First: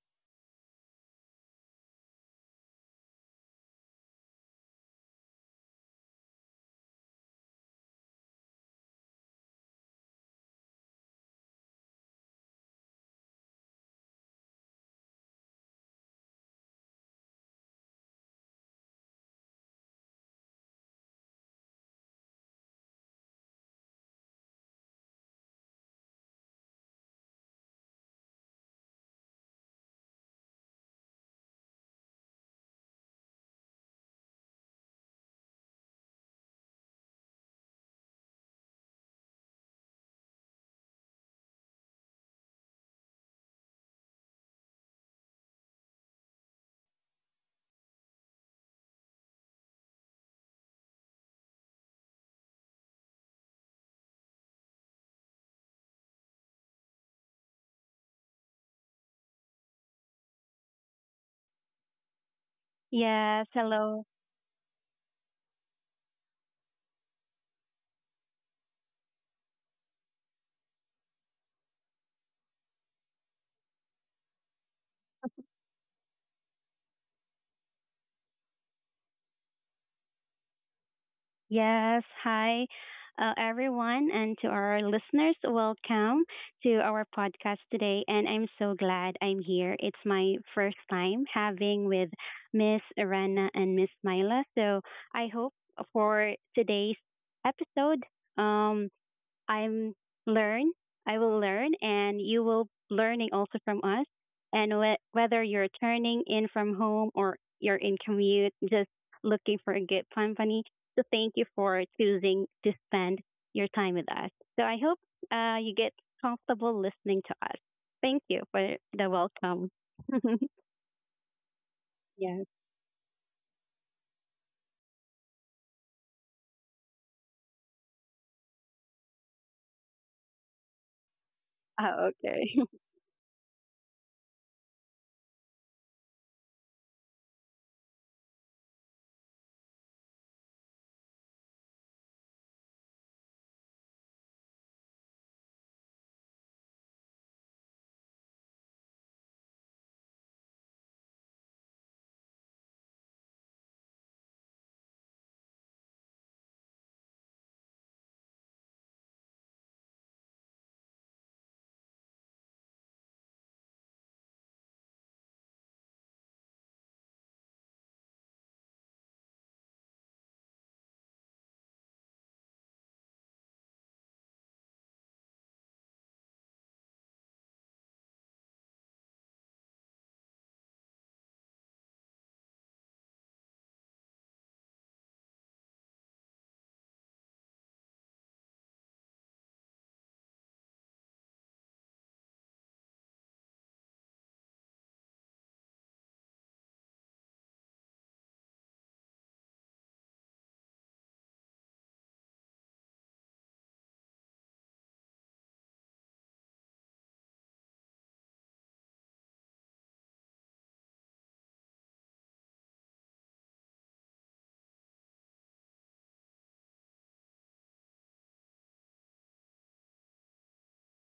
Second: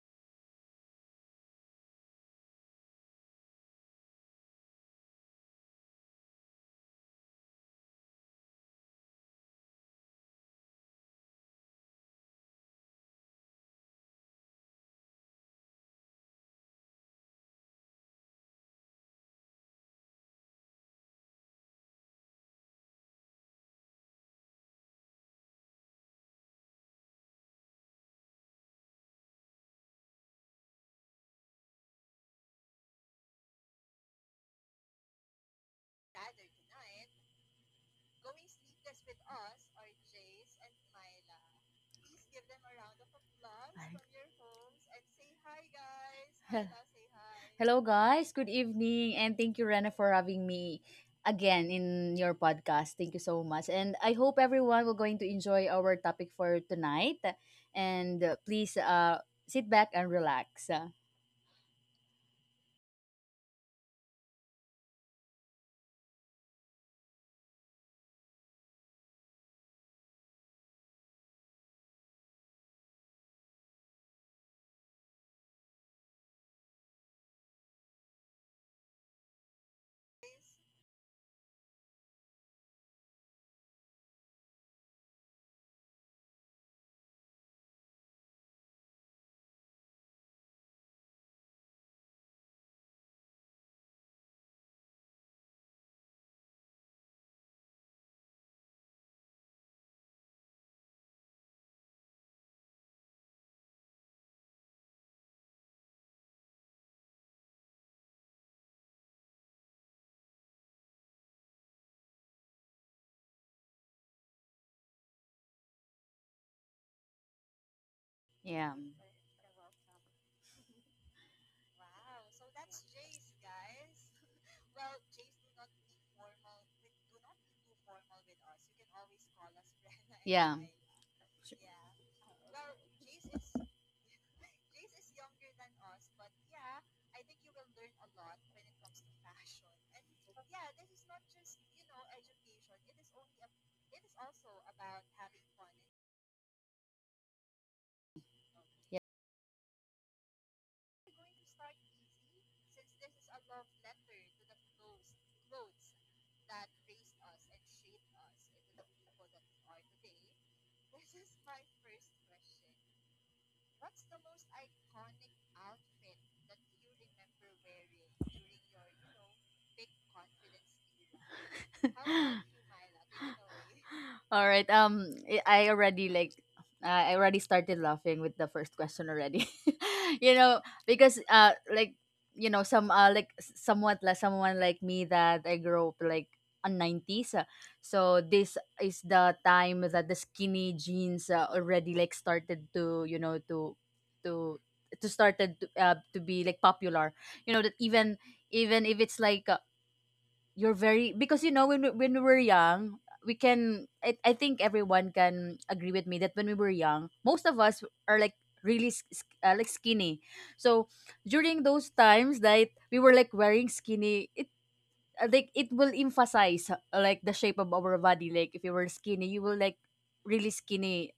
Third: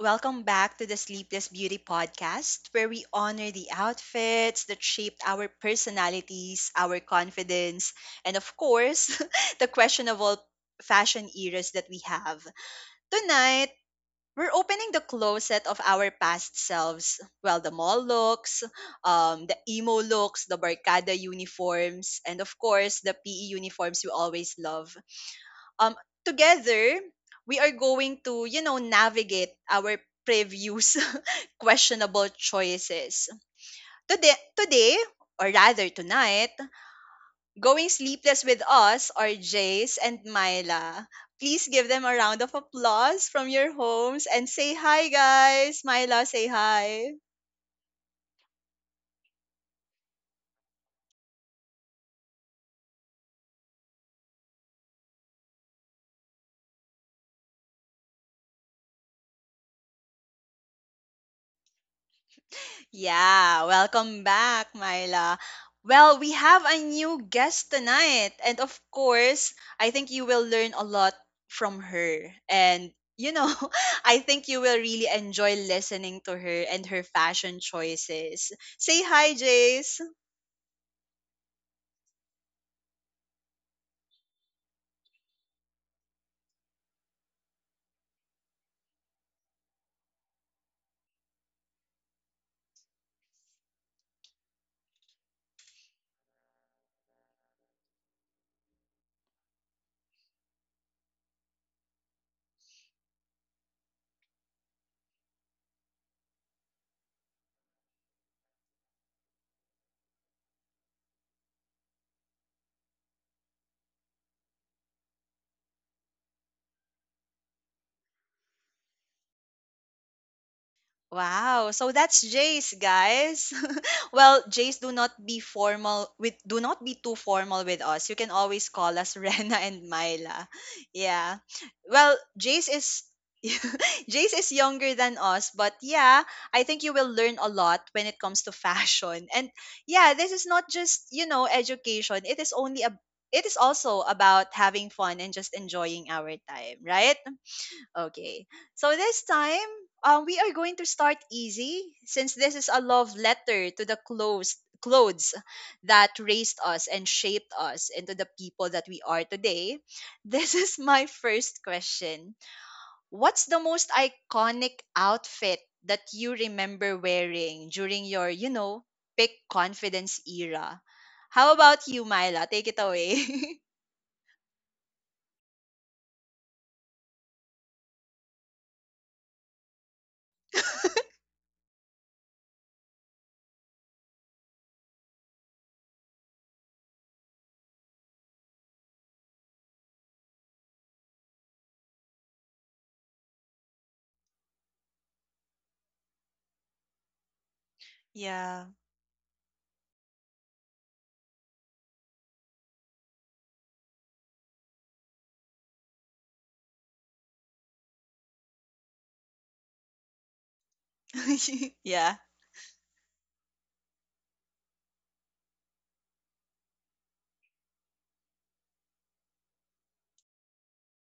Welcome back to the Sleepless Beauty podcast, where we honor the outfits that shaped our personalities, our confidence, and of course, the questionable fashion eras that we have. Tonight, we're opening the closet of our past selves. Well, the mall looks, the emo looks, the barcada uniforms, and of course, the PE uniforms we always love um together, we are going to navigate our previous questionable choices today, or rather tonight. Going sleepless with us are Jace and Myla. Please give them a round of applause from your homes and say hi, guys. Myla, say Hel- hi. Hello, guys. Good evening. And thank you, Rena, for having me again in your podcast. Thank you so much. And I hope everyone will going to enjoy our topic for tonight. And please sit back and relax. Yes, Yeah, hello. welcome back, Myla. Well, we have a new guest tonight. And of course, I think you will learn a lot from her. And, you know, I think you will really enjoy listening to her and her fashion choices. Say hi, Jace. Yes, hi, everyone, and to our listeners, welcome to our podcast today. And I'm so glad I'm here. It's my first time having with Miss Arana and Miss Myla. So I hope for today's episode, um, I'm learn. I will learn, and you will learning also from us. And whether you're turning in from home or you're in commute, just looking for a good company. So thank you for choosing to spend your time with us. So I hope you get comfortable listening to us. Thank you Yeah. for the welcome. Wow. So that's Yes. Jace, guys. Well, Jace, do not be formal with do not be too formal with us. You can always call us Rena and Myla. Yeah. Yeah. Yeah. Oh, Well, okay. Jace is Jace is younger than us, but yeah, I think you will learn a lot when it comes to fashion. And yeah, this is not just, you know, education. It is also about having fun and just enjoying our time, right? Okay. So this time, we are going to start easy since this is a love letter to the clothes that raised us and shaped us into the people that we are today. This is my first question. What's the most iconic outfit that you remember wearing during your, you know, pick confidence era? How about you, Myla? Take it away. All right. I already I already started laughing with the first question already. you know, because like some like somewhat like someone like me that I grew up like on nineties. So this is the time that the skinny jeans already like started to to to be like popular. You know that Yeah. even if it's like you're very because you know when we were young we can I think everyone can agree with me that when we were young most of us are like really like skinny so during those Yeah. times that we were like wearing skinny it like it will emphasize like the shape of our body like if you were skinny you will like really skinny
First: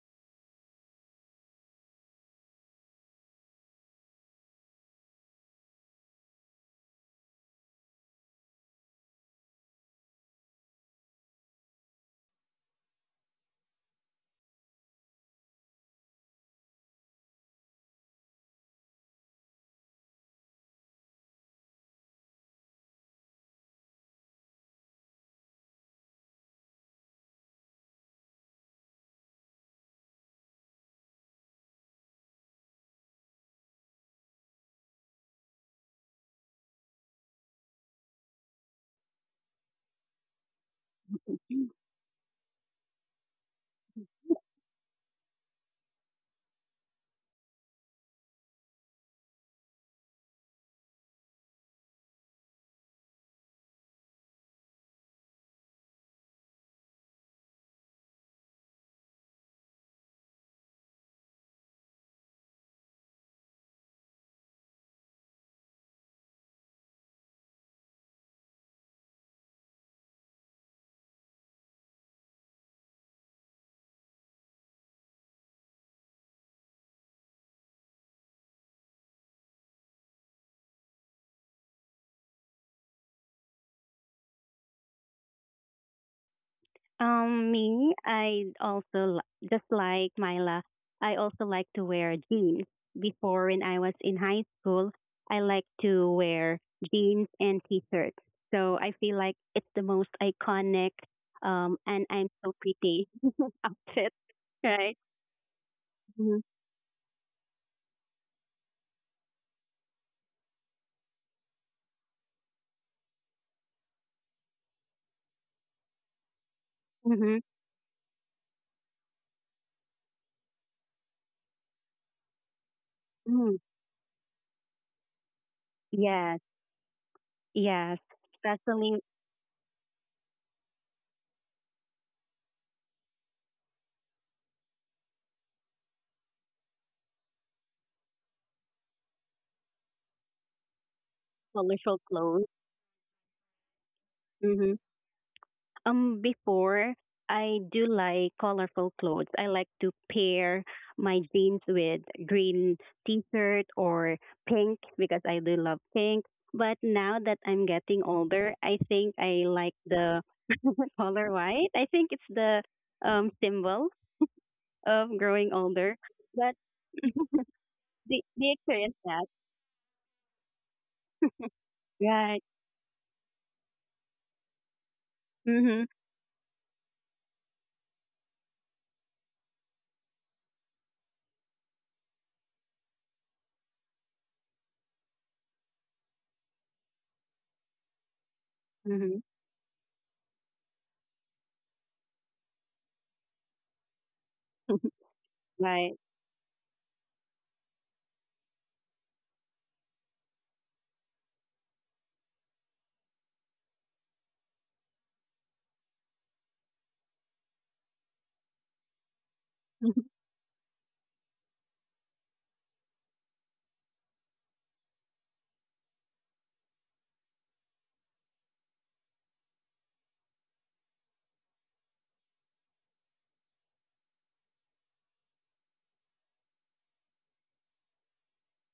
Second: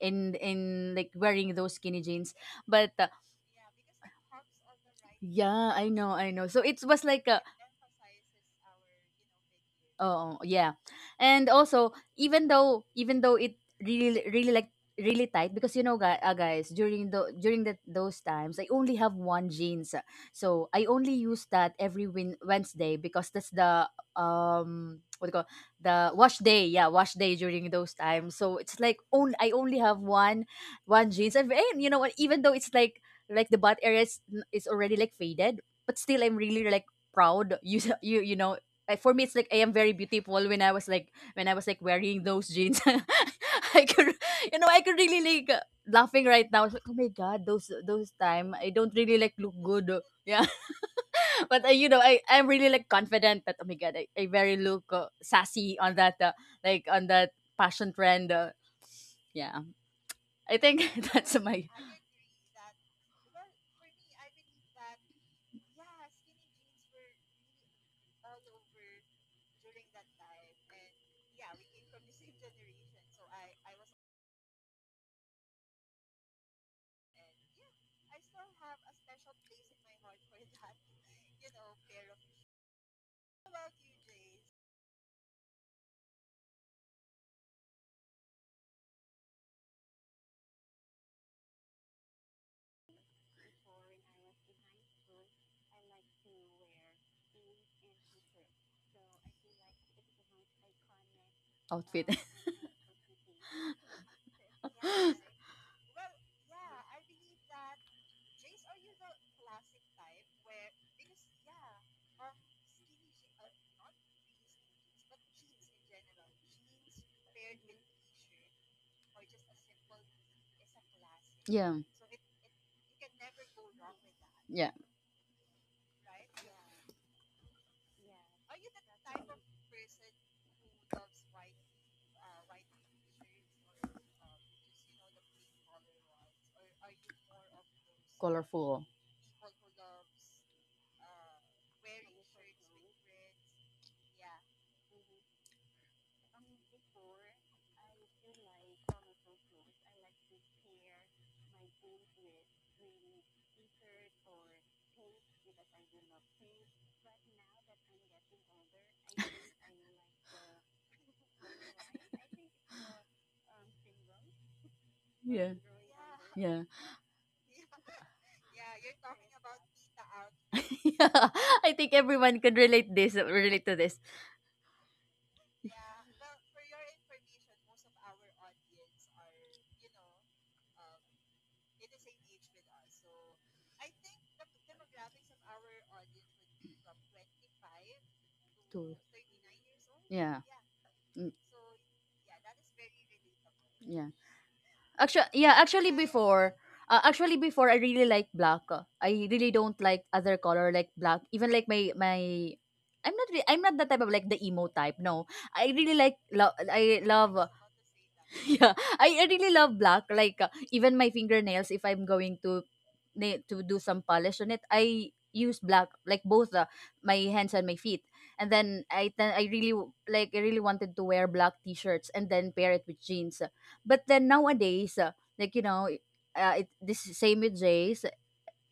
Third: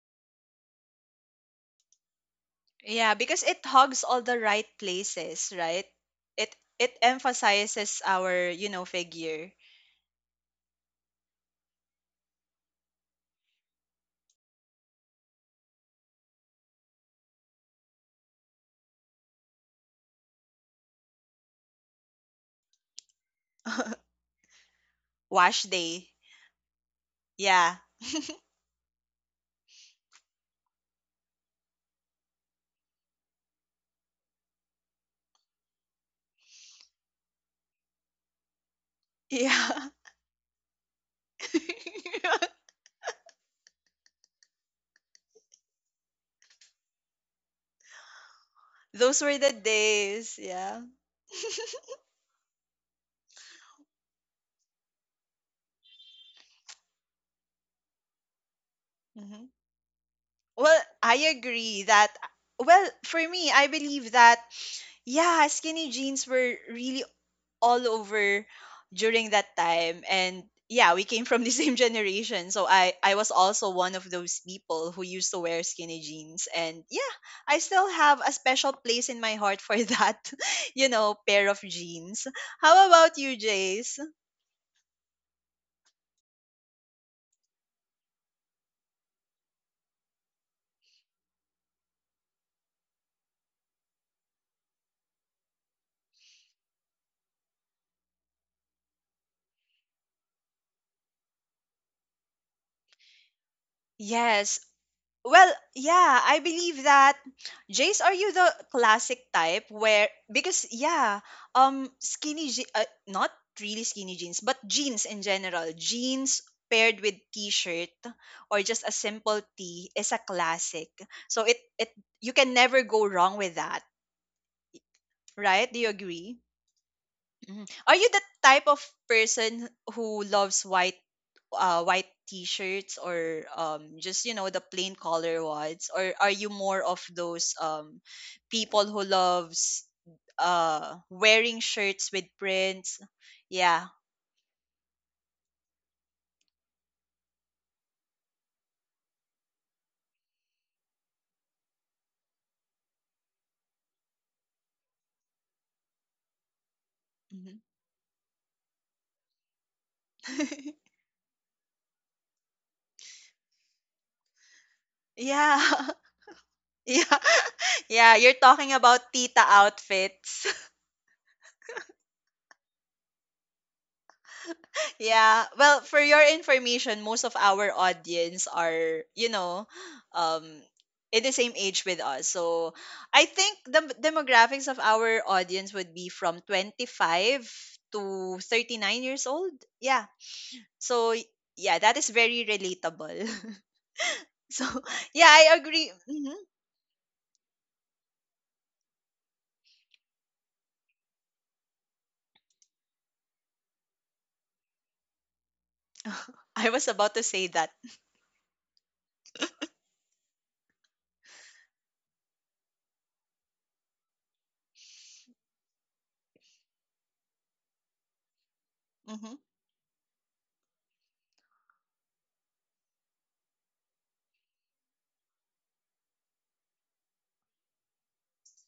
in like wearing those skinny jeans but Yeah, because it hugs all the right places, yeah, right? I know, I know, It so it was like a. emphasizes our, you know, figure. Oh, yeah. And also, even though it really really like really tight because you know guys, guys during those times I only have one jeans. So I only use that every Wednesday because that's the what do you call Wash day. the wash day. Yeah, wash day during Yeah. those times. So it's like only I only have one jeans and you know what even though it's like the butt area is already like faded, but still I'm really like proud. you s- you know like for me it's like I am Yeah. very beautiful when I was like when I was like wearing those jeans. I could you know I could really like laughing right now. I was like, oh my god, those time I don't really Those like were the look good. days. Yeah. Yeah. But you know I'm really like confident. But oh my god, I very look sassy on that like on that fashion trend. Hmm Yeah. I Well, think I that's my agree that for me, I believe that yeah, skinny jeans were really all over during that time. And yeah, we came from the same generation, so I was also one of those people who used to wear skinny jeans. And yeah, I still have a special place in my heart for that, you know, pair of jeans. How about you, Jace? Me, I also just like Myla. I also like to wear jeans. Before, when I was in high school, I like to wear jeans and t-shirts. So I feel like it's the most iconic, and outfit. I'm so pretty outfit, Yes. right? Well, yeah, Mm-hmm. I believe that. Jace, are you the classic type where because yeah, not really skinny jeans, but jeans in general, jeans paired with t-shirt or just a simple tee is a classic. So it Yeah. it you can never go wrong Mm-hmm. with that, Yeah. right? Do you agree? Yes, Mhm. Are yes, you the type of especially person who loves white white t-shirts, or just, you know, the plain color ones? Or are you more of those Colorful. people who loves wearing colorful shirts with clothes. prints? Yeah. Mm-hmm. Before I do like colorful clothes. I like to pair my jeans with green t-shirt or pink because I do love pink. But now that Mhm. I'm getting older, I think I like the color white. I think it's the symbol of Yeah. growing Yeah. older. But Yeah. Yeah. Yeah, you're the talking experience about that tita outfits. yeah. I think everyone right. could relate to this. Yeah. Well, Mhm. for your information, most of our audience are, you know, um, in the same age with us. So I think the demographics of our audience would be from 25 to To 39 Mhm. years old. Yeah. yeah. So, Mm. yeah, that is very relatable. Yeah. So, Actually, yeah, yeah, I right. agree. Actually before I really like black. I really don't like other color like black. Even like my I'm not the type of like the emo type. No. I really I was I about to love say that. yeah, I really love black like even my fingernails if I'm going to to do some polish on it I use black like both my hands and my feet and then i then Mm-hmm. i really like I really wanted to wear black t-shirts and then pair it with jeans but then nowadays like you know this is same with Jay.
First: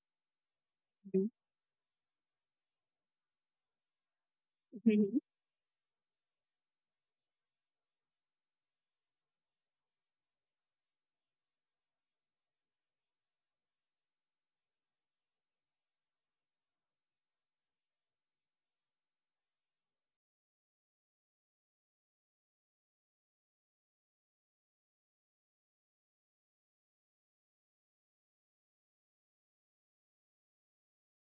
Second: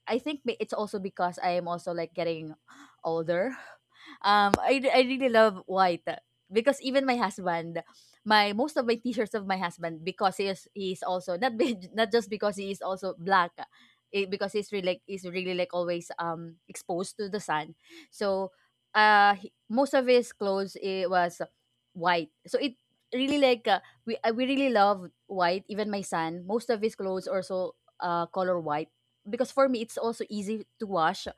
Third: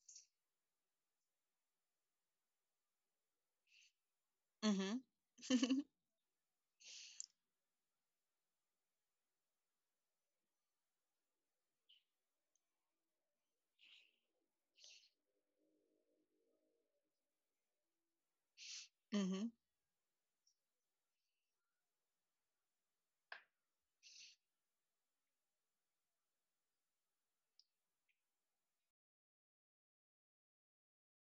I think it's also because I am also like getting older. I really Mm-hmm. love white because even my husband, my most of my t-shirts of my husband because he's also not be, not just because he is also black, eh, because he's really like always exposed to the sun. So, Mm-hmm. Most of his clothes it was white. So it really like we really love white. Even my son, most of his clothes also color white because for me it's also easy to wash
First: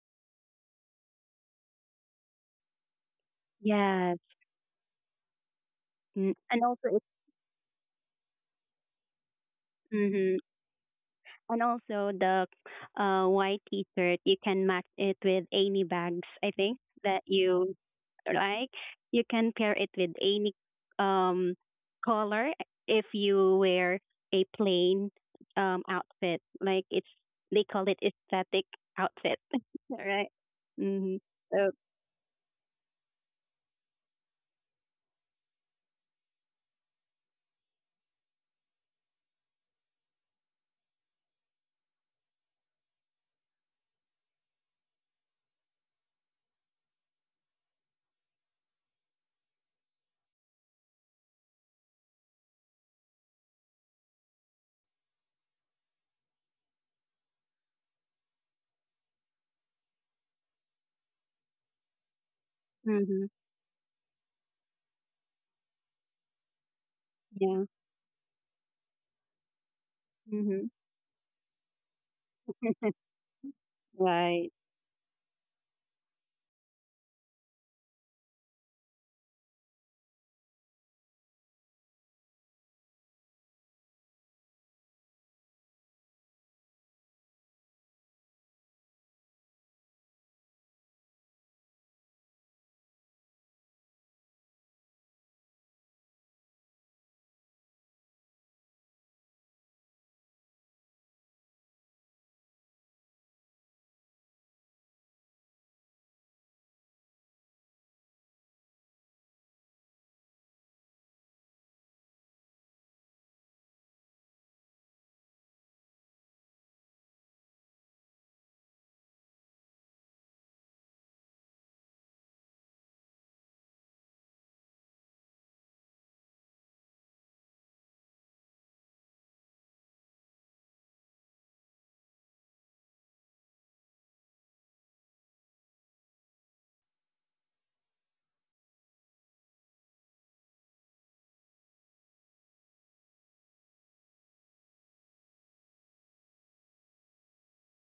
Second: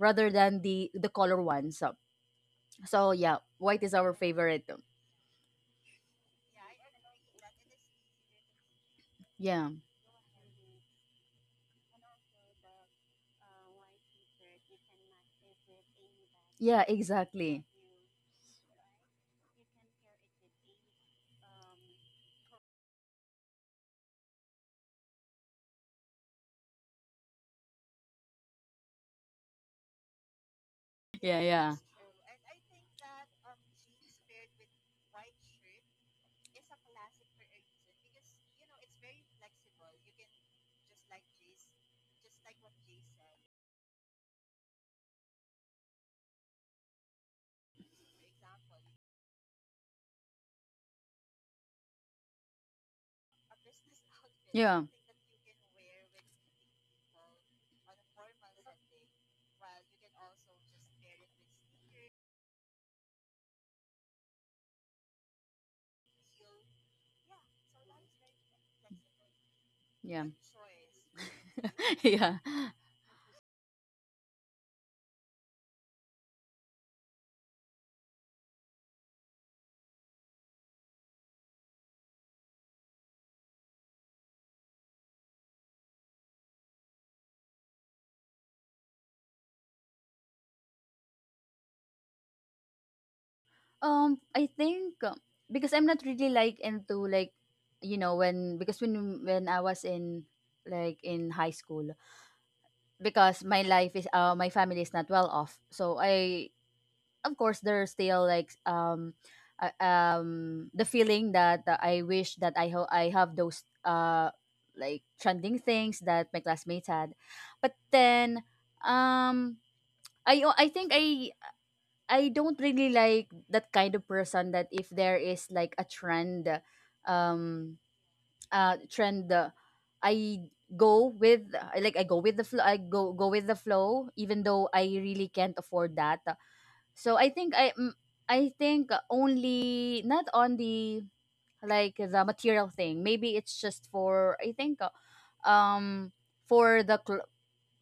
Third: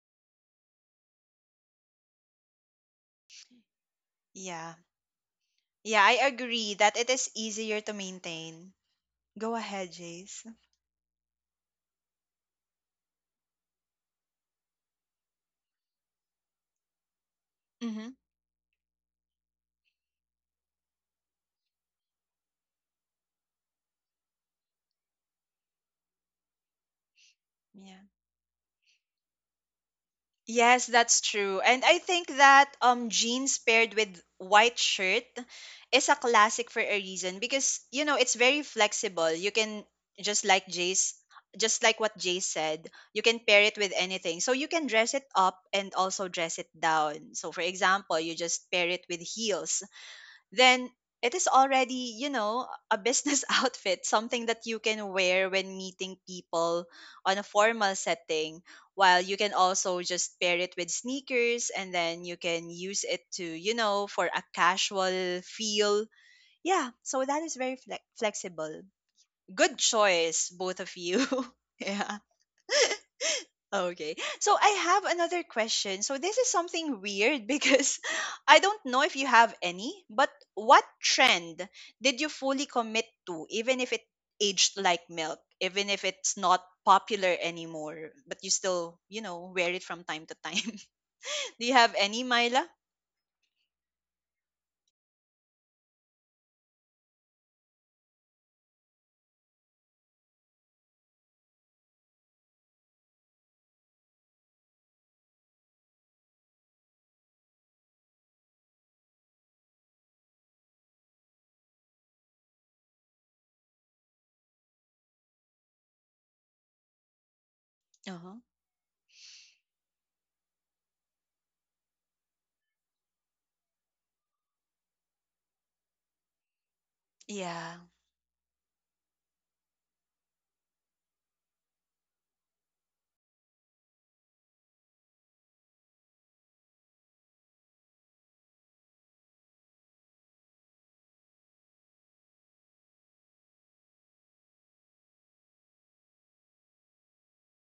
rather than the color ones. So yeah, white is our yes. favorite. Yeah. Yeah, I Mm. And agree also that it's it is easier to maintain. Go Yeah. ahead, mhm. Jace. And also the white T-shirt, you can match it with any bags. I think Yeah, that exactly. you Mm-hmm. like. You can pair it with any um color if you wear a plain outfit. Like it's they call it Yeah. aesthetic outfit, right? Yes, Mm-hmm. that's Yeah, true. So, yeah. And I think that jeans paired with white shirt is a classic for a reason because you know it's very flexible. You can just like Jay's just like what Jay said, you can pair it with anything. So you can dress it up and also dress it down. So for example, you just pair it with heels, then it is already, you know, a business outfit, something that you Yeah. can wear when meeting people on a formal setting. While you can also just pair it with sneakers and then you can use it mm-hmm. to, you know, for a casual feel. Yeah, so that is Yeah. very flexible. Good Yeah. choice, Mm-hmm. both of you. Yeah. yeah. Okay. Right. So I have another question. So this is something weird because I don't know if you have any, but what trend did you fully commit to, even if it aged like milk, even if it's not popular anymore, but you still, you know, wear it from time to time? Do you have any, Myla? I think because I'm not really like into like you know when because when I was in like in high school, because my family is not well off so I of course there's still like the feeling that I wish that I have those like trending things that my classmates had but Uh-huh. then um I think I don't really like that kind of person that if there is like a trend um Yeah, uh trend uh, i I go with the flow, I go go with the flow, even though I really can't afford that. So I think only not on the like the material thing maybe it's just for I think um for the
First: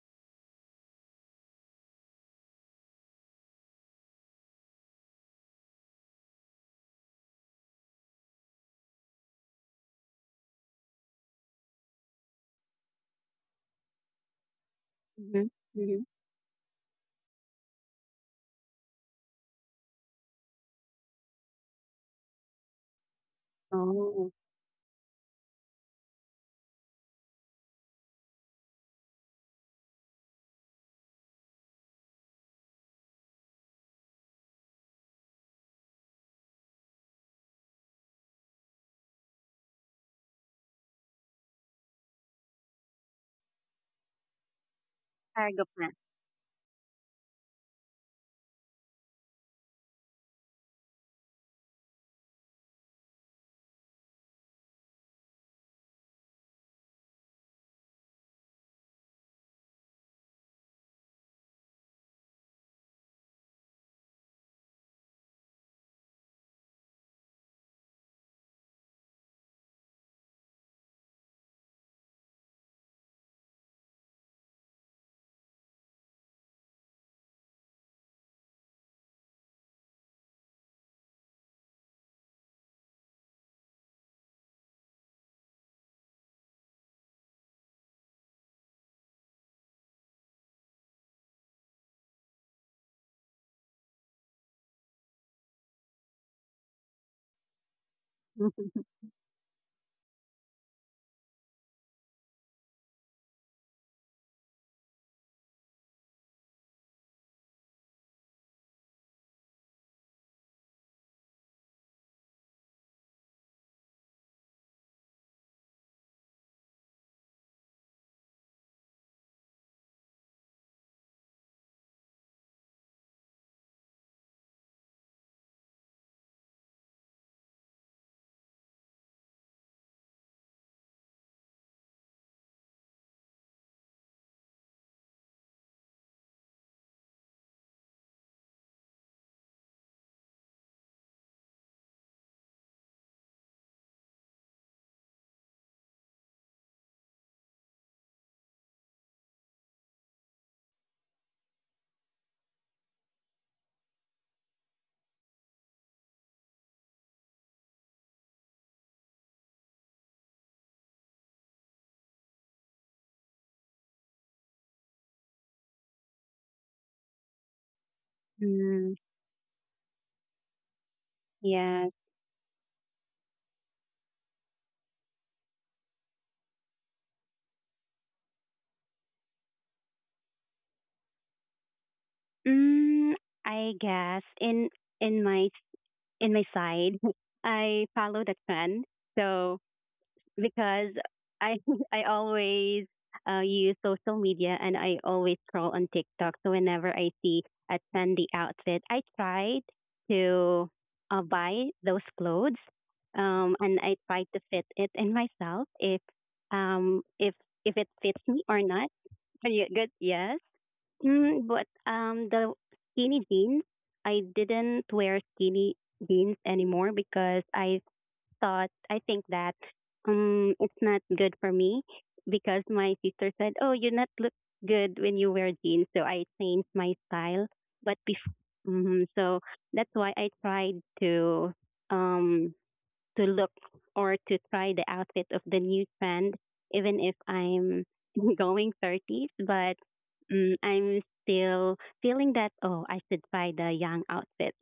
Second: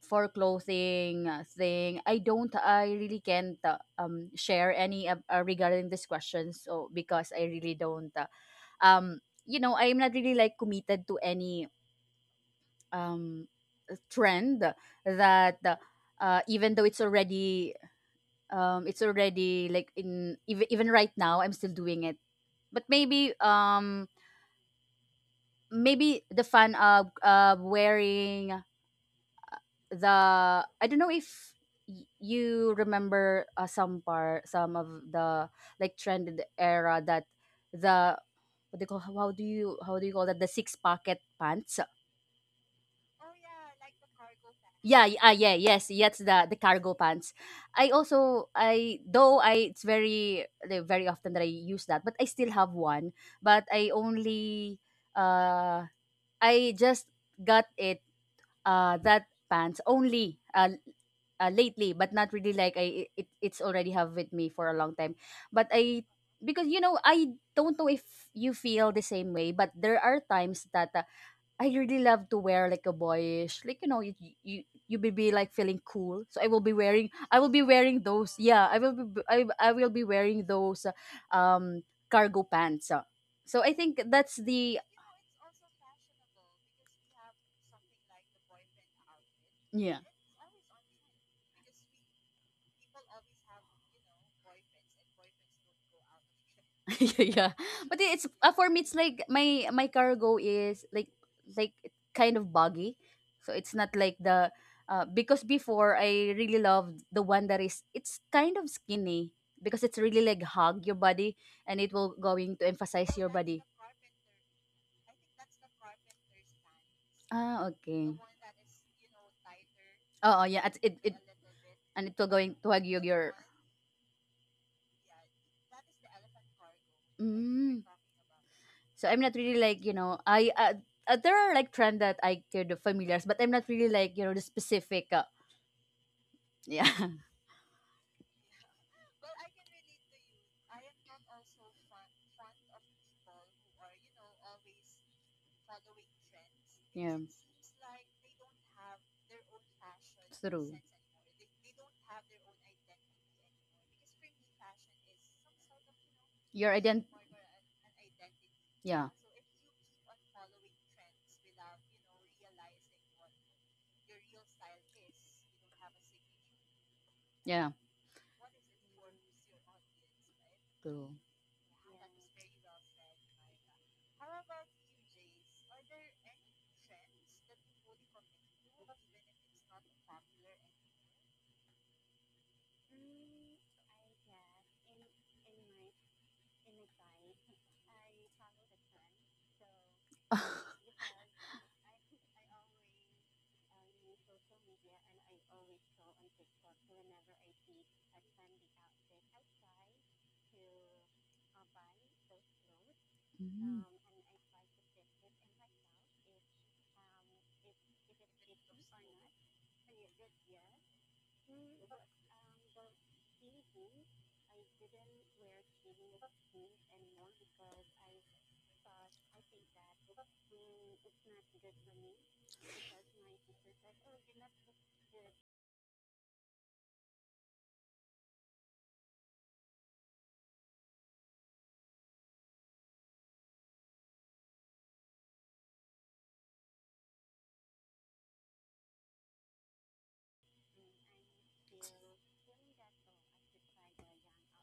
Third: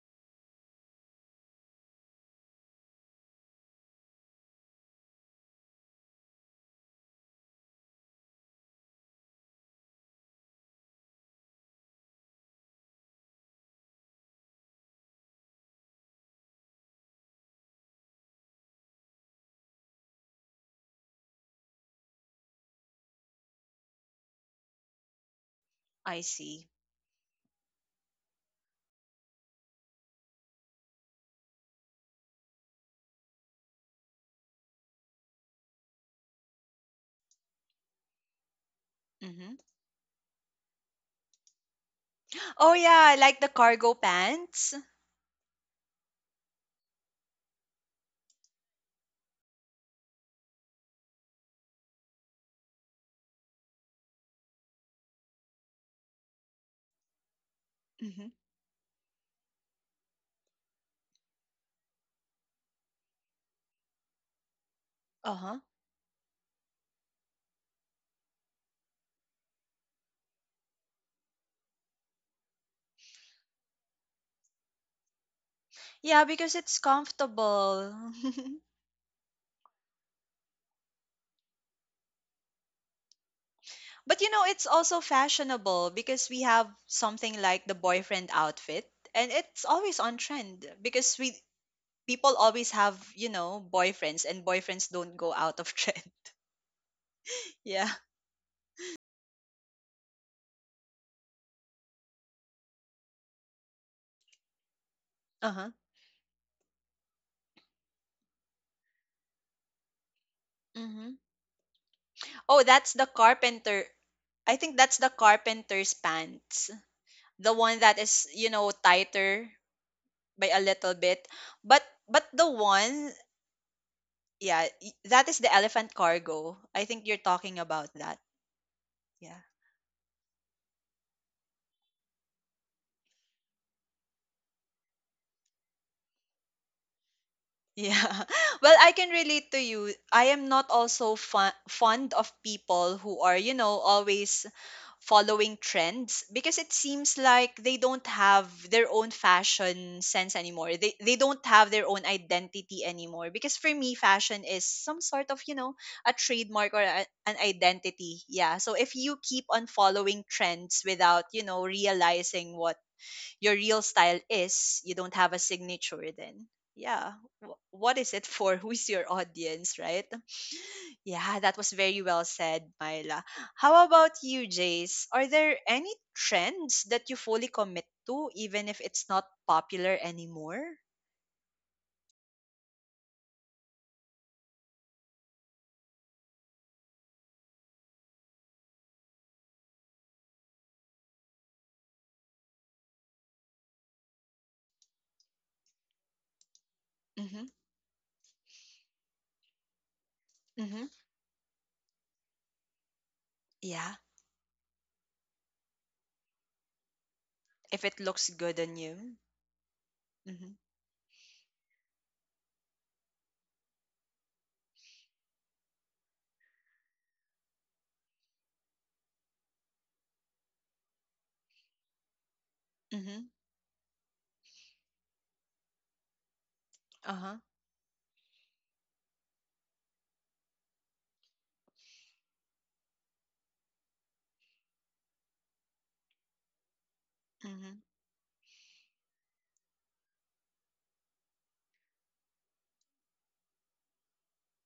for clothing thing I don't I really can't share any regarding this question so because I really don't um you know I'm not really like committed to any um trend Mm-hmm. that Mm-hmm. Even though it's already like in even even right now I'm still doing it but maybe Oh, I maybe the see. fun of wearing the. I don't know if you remember some part, some of the like trended era that the what do you call, Mm-hmm. How do you call that, the six pocket pants? Oh yeah, like the cargo pants. Cargo yes, pants. yes, the cargo pants. I also I though I it's very like, very often that I use that but I still have one but I only uh I just got it Mm-hmm. That pants only lately but not really like I it, it's already have with me for a long time but Uh-huh. I because you know I don't know if you feel the same way but there are times that I really love to wear like a boyish, like you know you you will be like feeling cool, Yeah, so because it's I will be wearing comfortable. those. Yeah, I will be, I will be wearing those cargo pants. So I think But that's you know, it's the also fashionable because we have something like the boyfriend outfit, and it's yeah. always on trend because we people always have, you know, boyfriends, and boyfriends don't go out of trend. Yeah, yeah. Yeah. But it's for me, it's like my cargo is like kind of buggy, so it's not like the because Uh huh. before I really loved the one that is it's kind of skinny because it's really like hug your Mm-hmm. body and it will going Oh, to that's the emphasize your body. carpenter. I think that's the carpenter's pants, the Ah, one that okay. is, you know, tighter Oh, oh, by a yeah. Little It bit, and it but will the going to hug your one your. yeah, that is the elephant cargo. I think you're talking Mm. about that. So I'm not Yeah. really like you know I there are like trend that I could familiar, but I'm not really like you know the specific. Yeah, Yeah. Well, I can relate to you. I am not also fond of people who are, you know, always following trends because it seems yeah, like they don't have their own fashion sense anymore. true. They don't have their own identity anymore because for me fashion is some sort of, you know, a Your trademark or ident an identity. Yeah. So if yeah, you keep on following trends without, you know, realizing what your real style is, you don't have a signature then. Yeah. Yeah, What is it for? Who's mm. your audience, right? true. Yeah, that was Yeah. very well said, Myla. How about you, Jace? Are there any trends that you fully commit to, even if it's not popular anymore? Mm, I guess in in my in my side, I follow the trend. So because I I always use social media and I always scroll on TikTok. So whenever I Mm-hmm. see a trendy outfit, I try to Mm-hmm. Buy those clothes, and Mm. Yeah. I try to fit it in myself if um if if If it it fits looks me good or on not. you. Are you good? Yes. Mm-hmm. Mm, but the skinny jeans, I didn't wear skinny jeans anymore because I think that it's not good for me because my Mm-hmm. sister said, "Oh, you not look good when you wear jeans." So I changed my Uh-huh. style. But before, so that's why I tried um to look or to try the outfit of the new trend, even if Mm-hmm. I'm going 30s, but I'm still feeling that, oh, I should try the young outfit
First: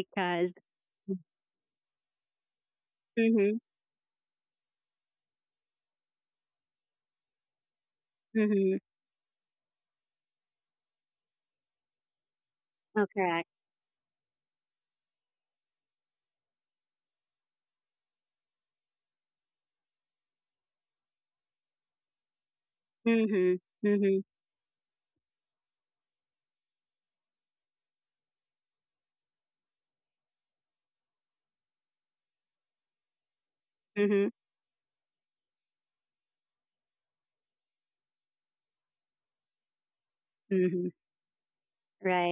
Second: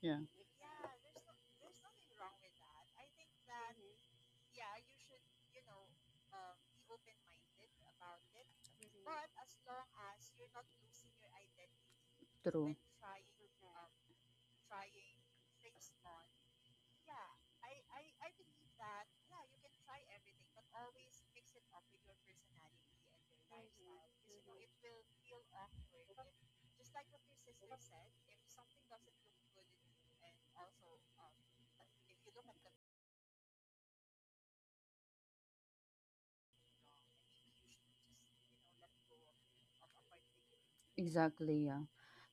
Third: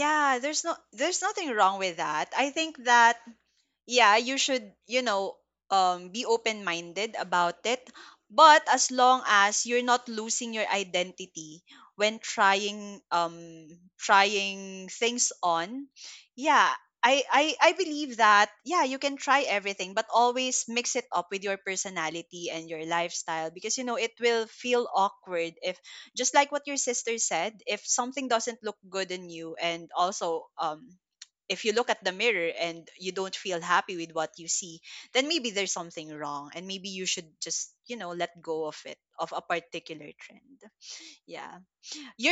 Yeah, there's there's nothing wrong with that. I think that mm-hmm, yeah, you should, you know, be open minded about it. But mm-hmm, as long as you're not losing your identity when true. trying oh, correct. Trying things on, yeah, I believe that yeah, you can try everything, but always mix it up with your personality and your lifestyle Mm-hmm, because you know it mm-hmm, will feel awkward if just like what your sister said, if something doesn't look good in you, and also if you look at the mirror and you don't feel happy with mm-hmm, what you see, then maybe there's something wrong and maybe you should just, you know, let go of it, of a particular trend. mm-hmm, Yeah. Exactly, yeah.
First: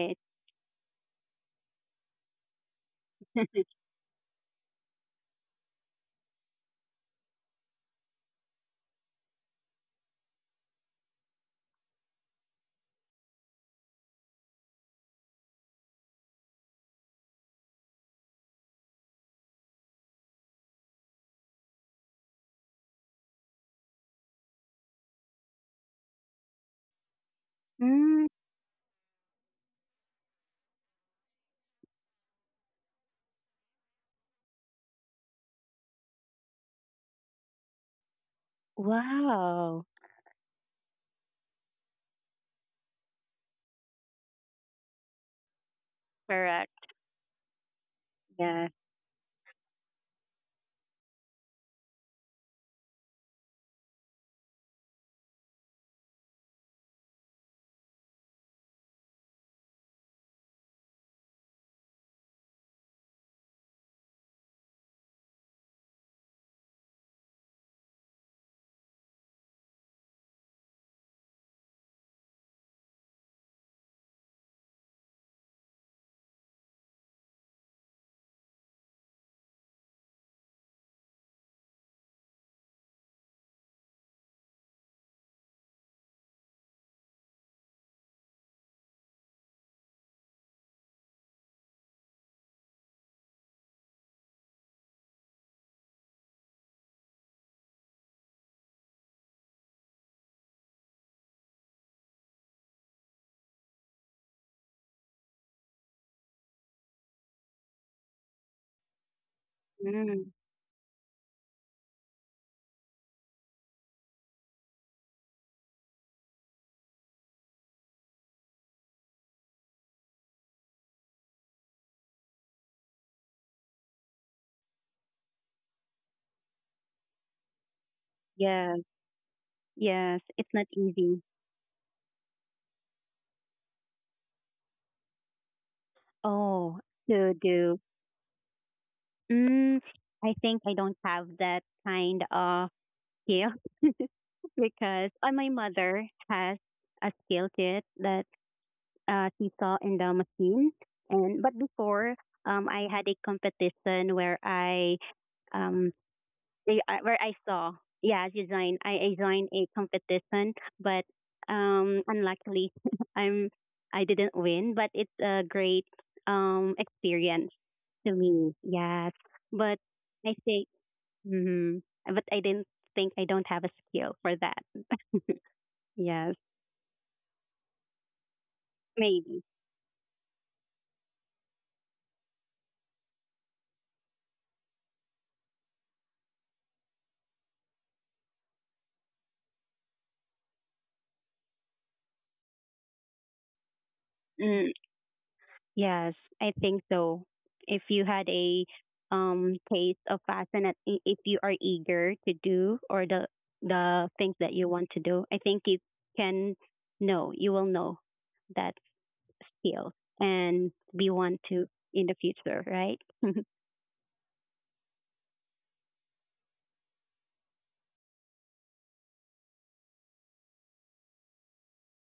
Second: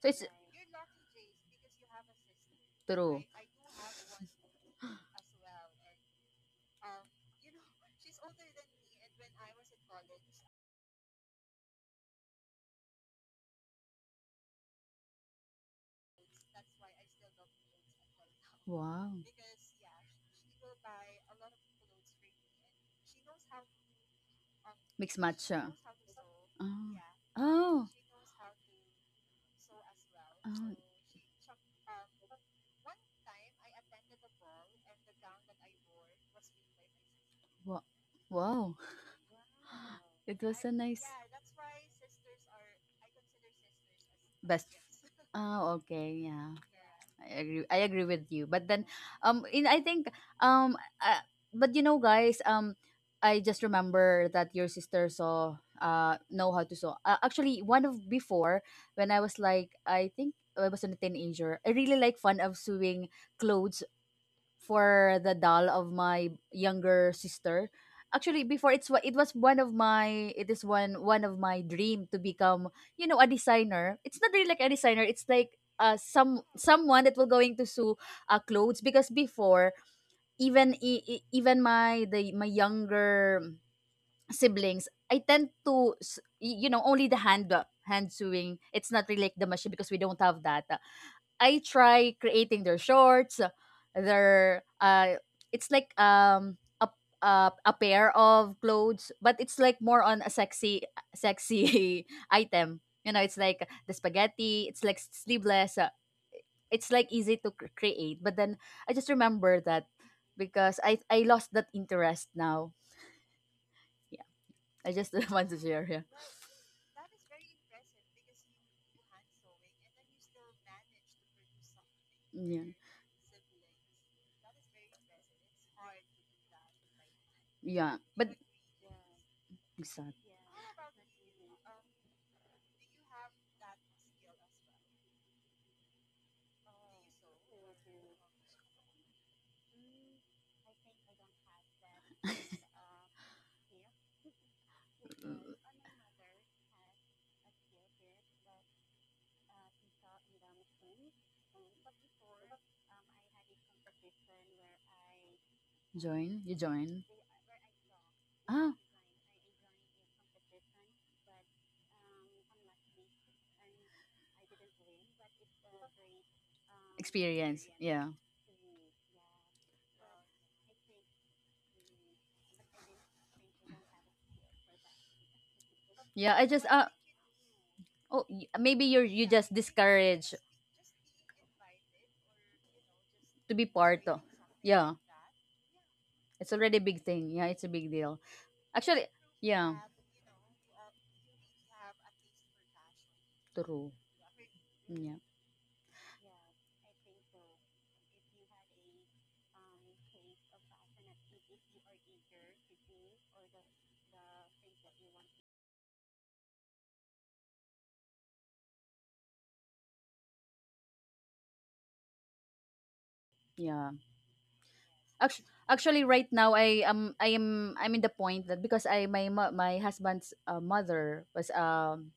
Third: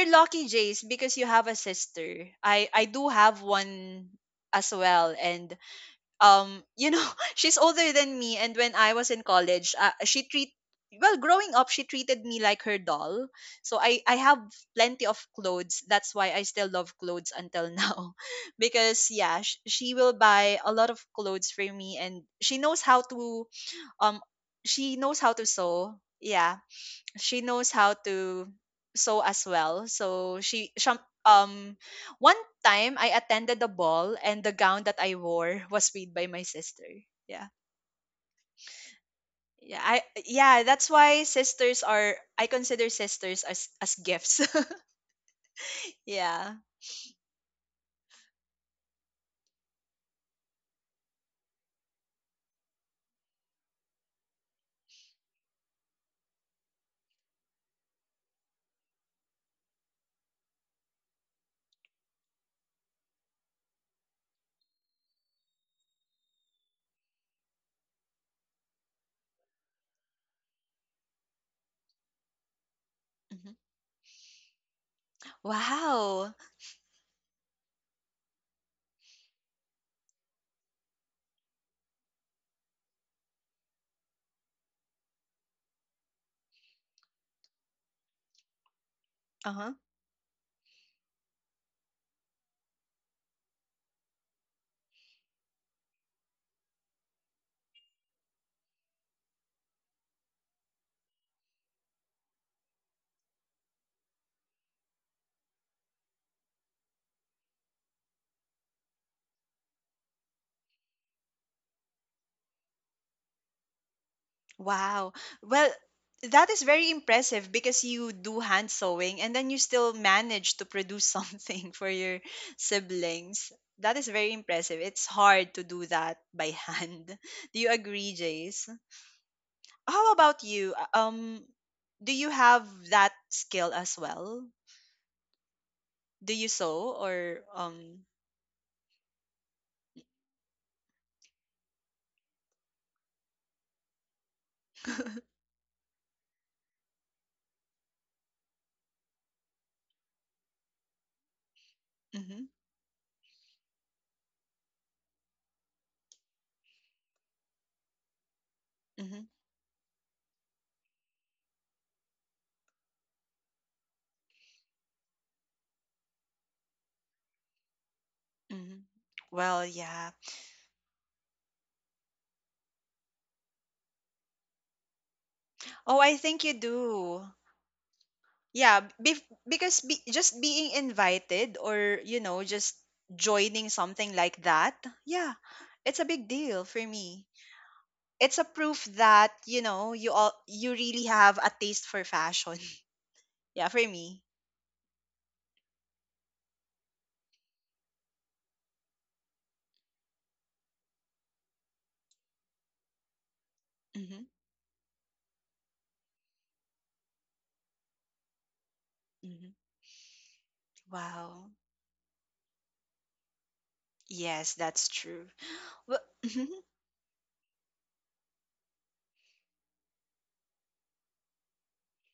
So it's lucky, Jace, because you have a sister. I do true. have one as well. And um, you know, she's older than me, and when I was in college, she treat, well, growing up she treated me like her doll. So I have plenty of clothes. That's why I still love clothes until now. Because Wow. yeah, she will buy a lot of clothes for me, and she knows how to um she knows Mixed how to matcha. sew, yeah. Oh. She knows Oh. how Mm, to sew as well. So Oh. she um, one time I attended the ball, and the gown that I wore was made by my sister. Yeah. Wow. Wow. wow. Yeah, I It was yeah, a that's nice why sisters are, I consider sisters as gifts. best. Oh, okay, yeah. Yeah. Correct. I agree. I agree with you. But Yes. then, in I think, um, uh, but you know, guys, I just remember that your sister saw, know how to sew. Actually, one of before when I was like, I think I was a teenager. I really like fun of sewing clothes for the doll of my younger sister. Actually, before it was one of my it is one one of my dream to become you know a Mm-hmm. designer. It's not really like a designer. It's like Wow. some someone that will going to sew clothes because before even my younger siblings I tend to you know only the hand hand sewing. It's not really like the machine Uh-huh. because we don't have that. I try creating their shorts, their it's like a pair of clothes, but it's like more on a sexy item. You know, it's like the spaghetti, it's like sleeveless. It's like easy to create, but then I just remember that Mm, because I lost that interest now. Yeah. I just Wow. want to Well, share, yeah. that is very impressive because you do hand sewing and then you still manage to produce something for your Yeah. siblings. That is very impressive. It's hard to do that by hand. Do you Yeah. agree, But Jace? yes. How Yes. exactly. about It's not you? Easy. Do you have that skill as well? Do you Oh, sew, to or do um? mm, I think I don't have that kind of skill because my mother has a skill kit that she saw in the machine. And but before, Mm-hmm, I had a competition where I um Join? You join? where I saw yeah Ah, design I mm-hmm, joined a competition, but unluckily I'm I didn't win, but it's a great experience experience. Yeah. to me. mm-hmm. Yes, Well, but yeah. I think hmm But I didn't think I don't have a skill for that. Oh, I Yeah, Yes, think I you just uh do. oh, Yeah, maybe you're you maybe. just because discourage just being invited, or you know, just to be joining part something of. like that, Yeah. yeah, it's a big It's deal already a for big me. thing. Yeah, it's a big deal. It's a proof Actually, that you yeah. know, you all, you really have a taste for fashion. Yeah, for True. me. Mm, Yeah. yes, I think so. If you had a taste of passion, and if you are eager to do or the hmm things that you want to do, I think you can know you will know that hmm skill and be one wow. to in the future, right? Yeah. Yes, that's true. Actu- actually right Mhm. now I'm in the point that because my husband's mother was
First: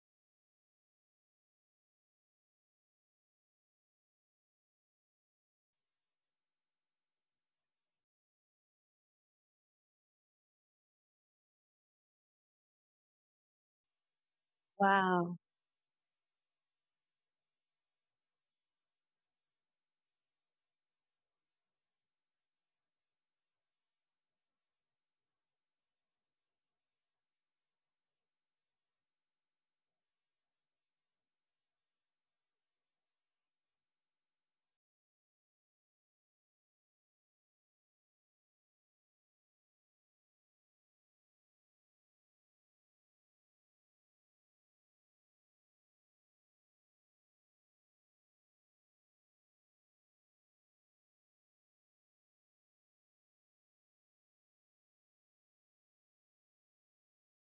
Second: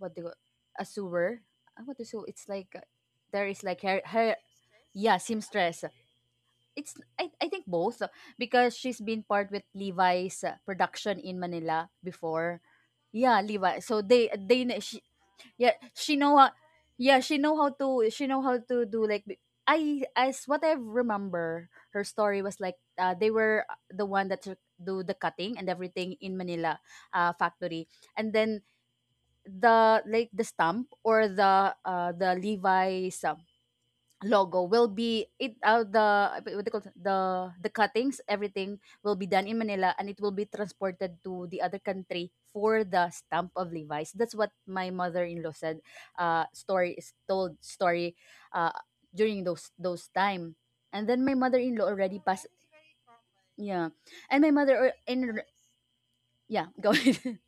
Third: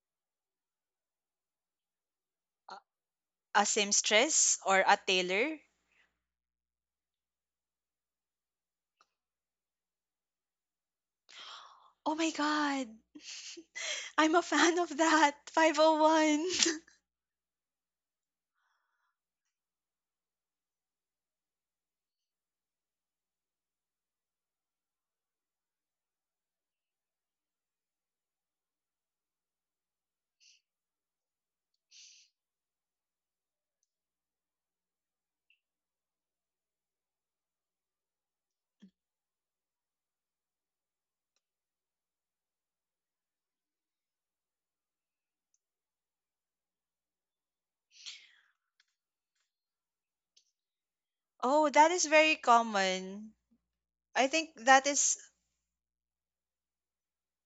what do you, a sewer. What is sew- it's like A there is like her. seamstress or a Yeah, tailor. seamstress. It's I think both because she's been part with Levi's production in Manila Oh my before. god. Yeah, Levi, so I'm a they fan of she, that wow. yeah, 501. she know Oh, how. one. Yeah, she know how to. She know how to do like. I as what I remember, her story was like they were the one that do the cutting and everything in Manila, factory, and then the like the stump or the Levi's logo will be it the what they call it? The cuttings everything will be done in Manila, and it will be transported to the other country for the stamp of Levi's. That's what my mother-in-law said. Story is told story, uh, during those time, and then my Oh, mother-in-law that is already very passed. common. Yeah, I and my think mother that or is in yeah go ahead.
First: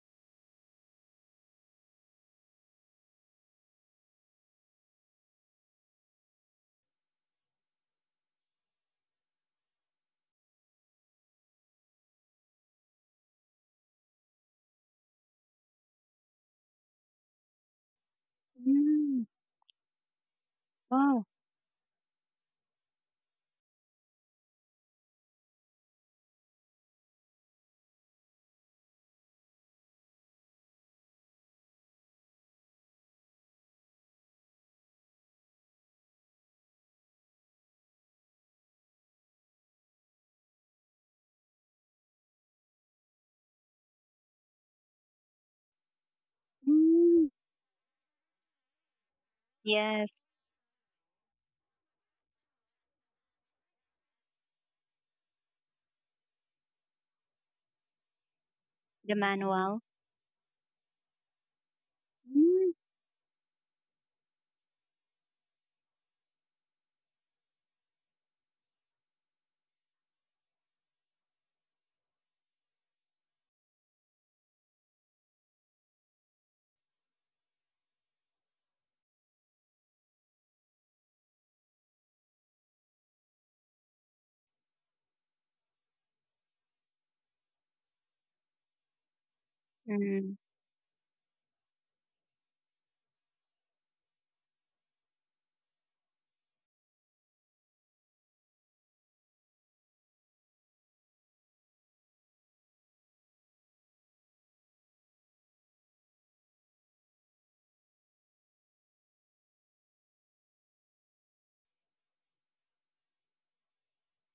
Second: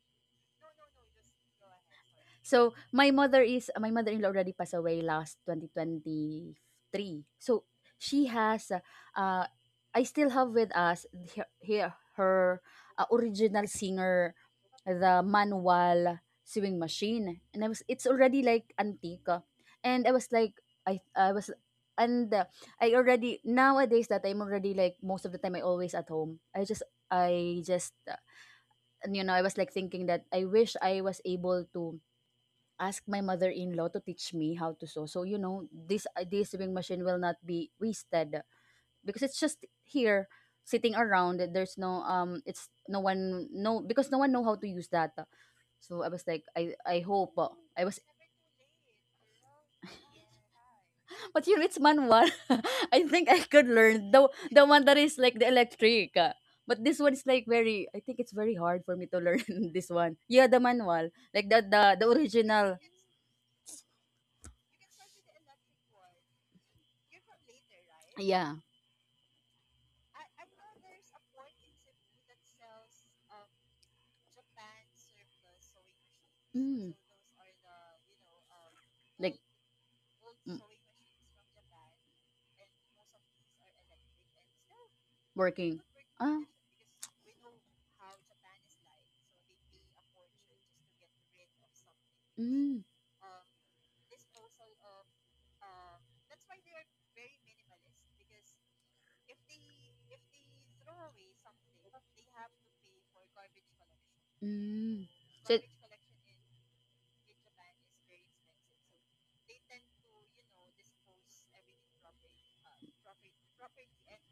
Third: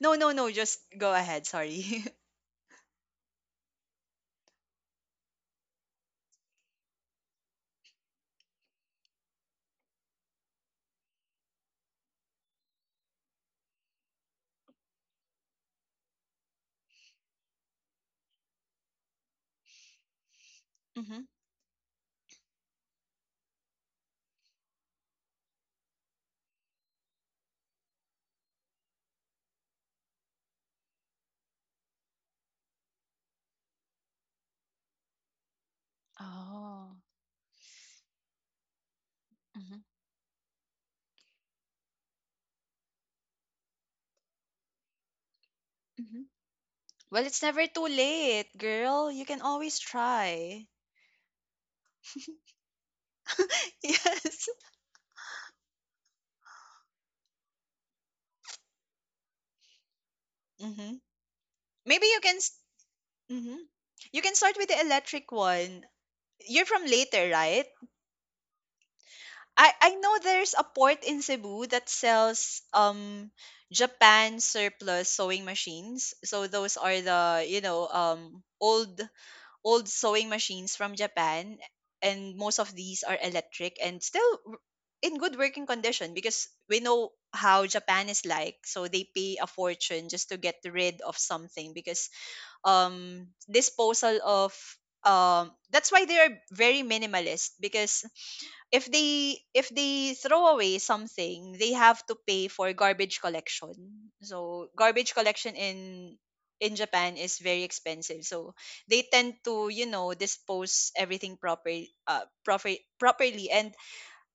no, no, no. Just go ahead. Sorry. So, my mother-in-law already passed away last 2023. So, she has uh, I still have with us her, original singer, the manual sewing machine. And I was it's already like Mm, antique. And I was like I Mm-hmm. wow. I was and I already nowadays that I'm already like most of the time I always at home. I just You know, I was like thinking that I wish I was able to ask my mother-in-law to teach me how to sew. So, you know, this sewing Oh. machine will not be wasted because it's just hmm here sitting around. There's no it's no one no because no one know how to use that. So I Mm-hmm. was like I Well, Mm, hope it's never I too was late, girl. You can always yes, try. but you know, it's manual. I think I could learn the Yes. the one that is like the electric. But this one is like very I think it's very hard for me the to learn manual. this one. Yeah, the Mm-hmm. manual. Like Maybe the you can. S original. hmm You can start with the electric one. You're from later, right? Yeah. I know there's a port in Cebu that sells Japan surplus sewing machines. So those Mm. are the, you know, um, Like old sewing mm, machines from Japan, and most of these are electric and still in good working working. condition Ah, because we know how Japan is like. So they pay a fortune just Mm. to get rid of something because mm, disposal of that's why they are very minimalist because if they throw away something, they have to pay for garbage collection. So mm. garbage collection So it- in Japan is very expensive. So they tend to, you know, dispose everything uh proper properly, and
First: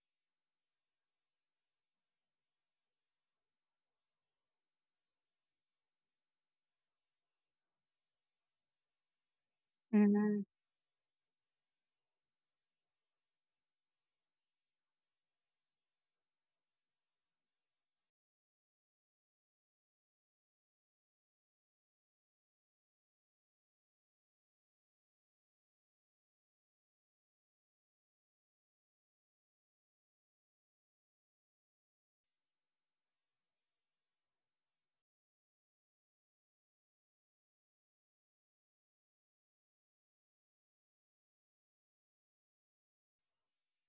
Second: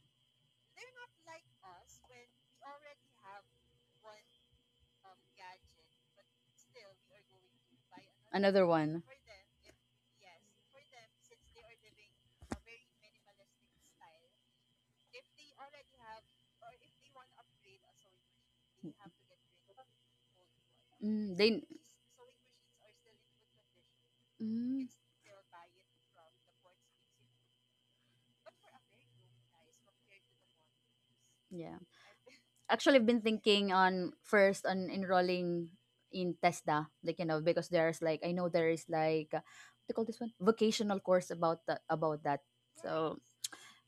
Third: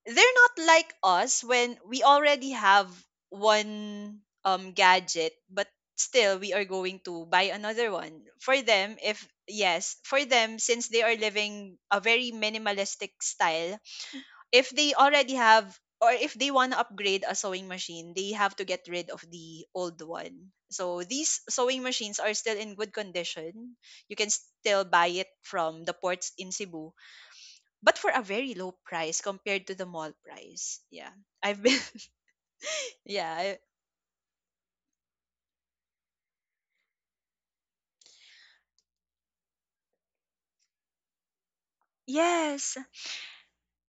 they're not like us when we already have one gadget but still we are going to buy another one. For another them, one. if yes for Mhm. them, since they are living a very minimalistic style, if they already have or if they want to upgrade a sewing machine, they have to get rid of the old one. So Mm, these they. sewing machines are still in good condition. You can still Mm, buy it from the ports in Cebu, but for a very low price compared to the mall price. Yeah. I've yeah. been Actually I've been yeah, I- thinking on first on enrolling in TESDA, like you know, because there's like I know there is like what do you call this one vocational course about that. yes. So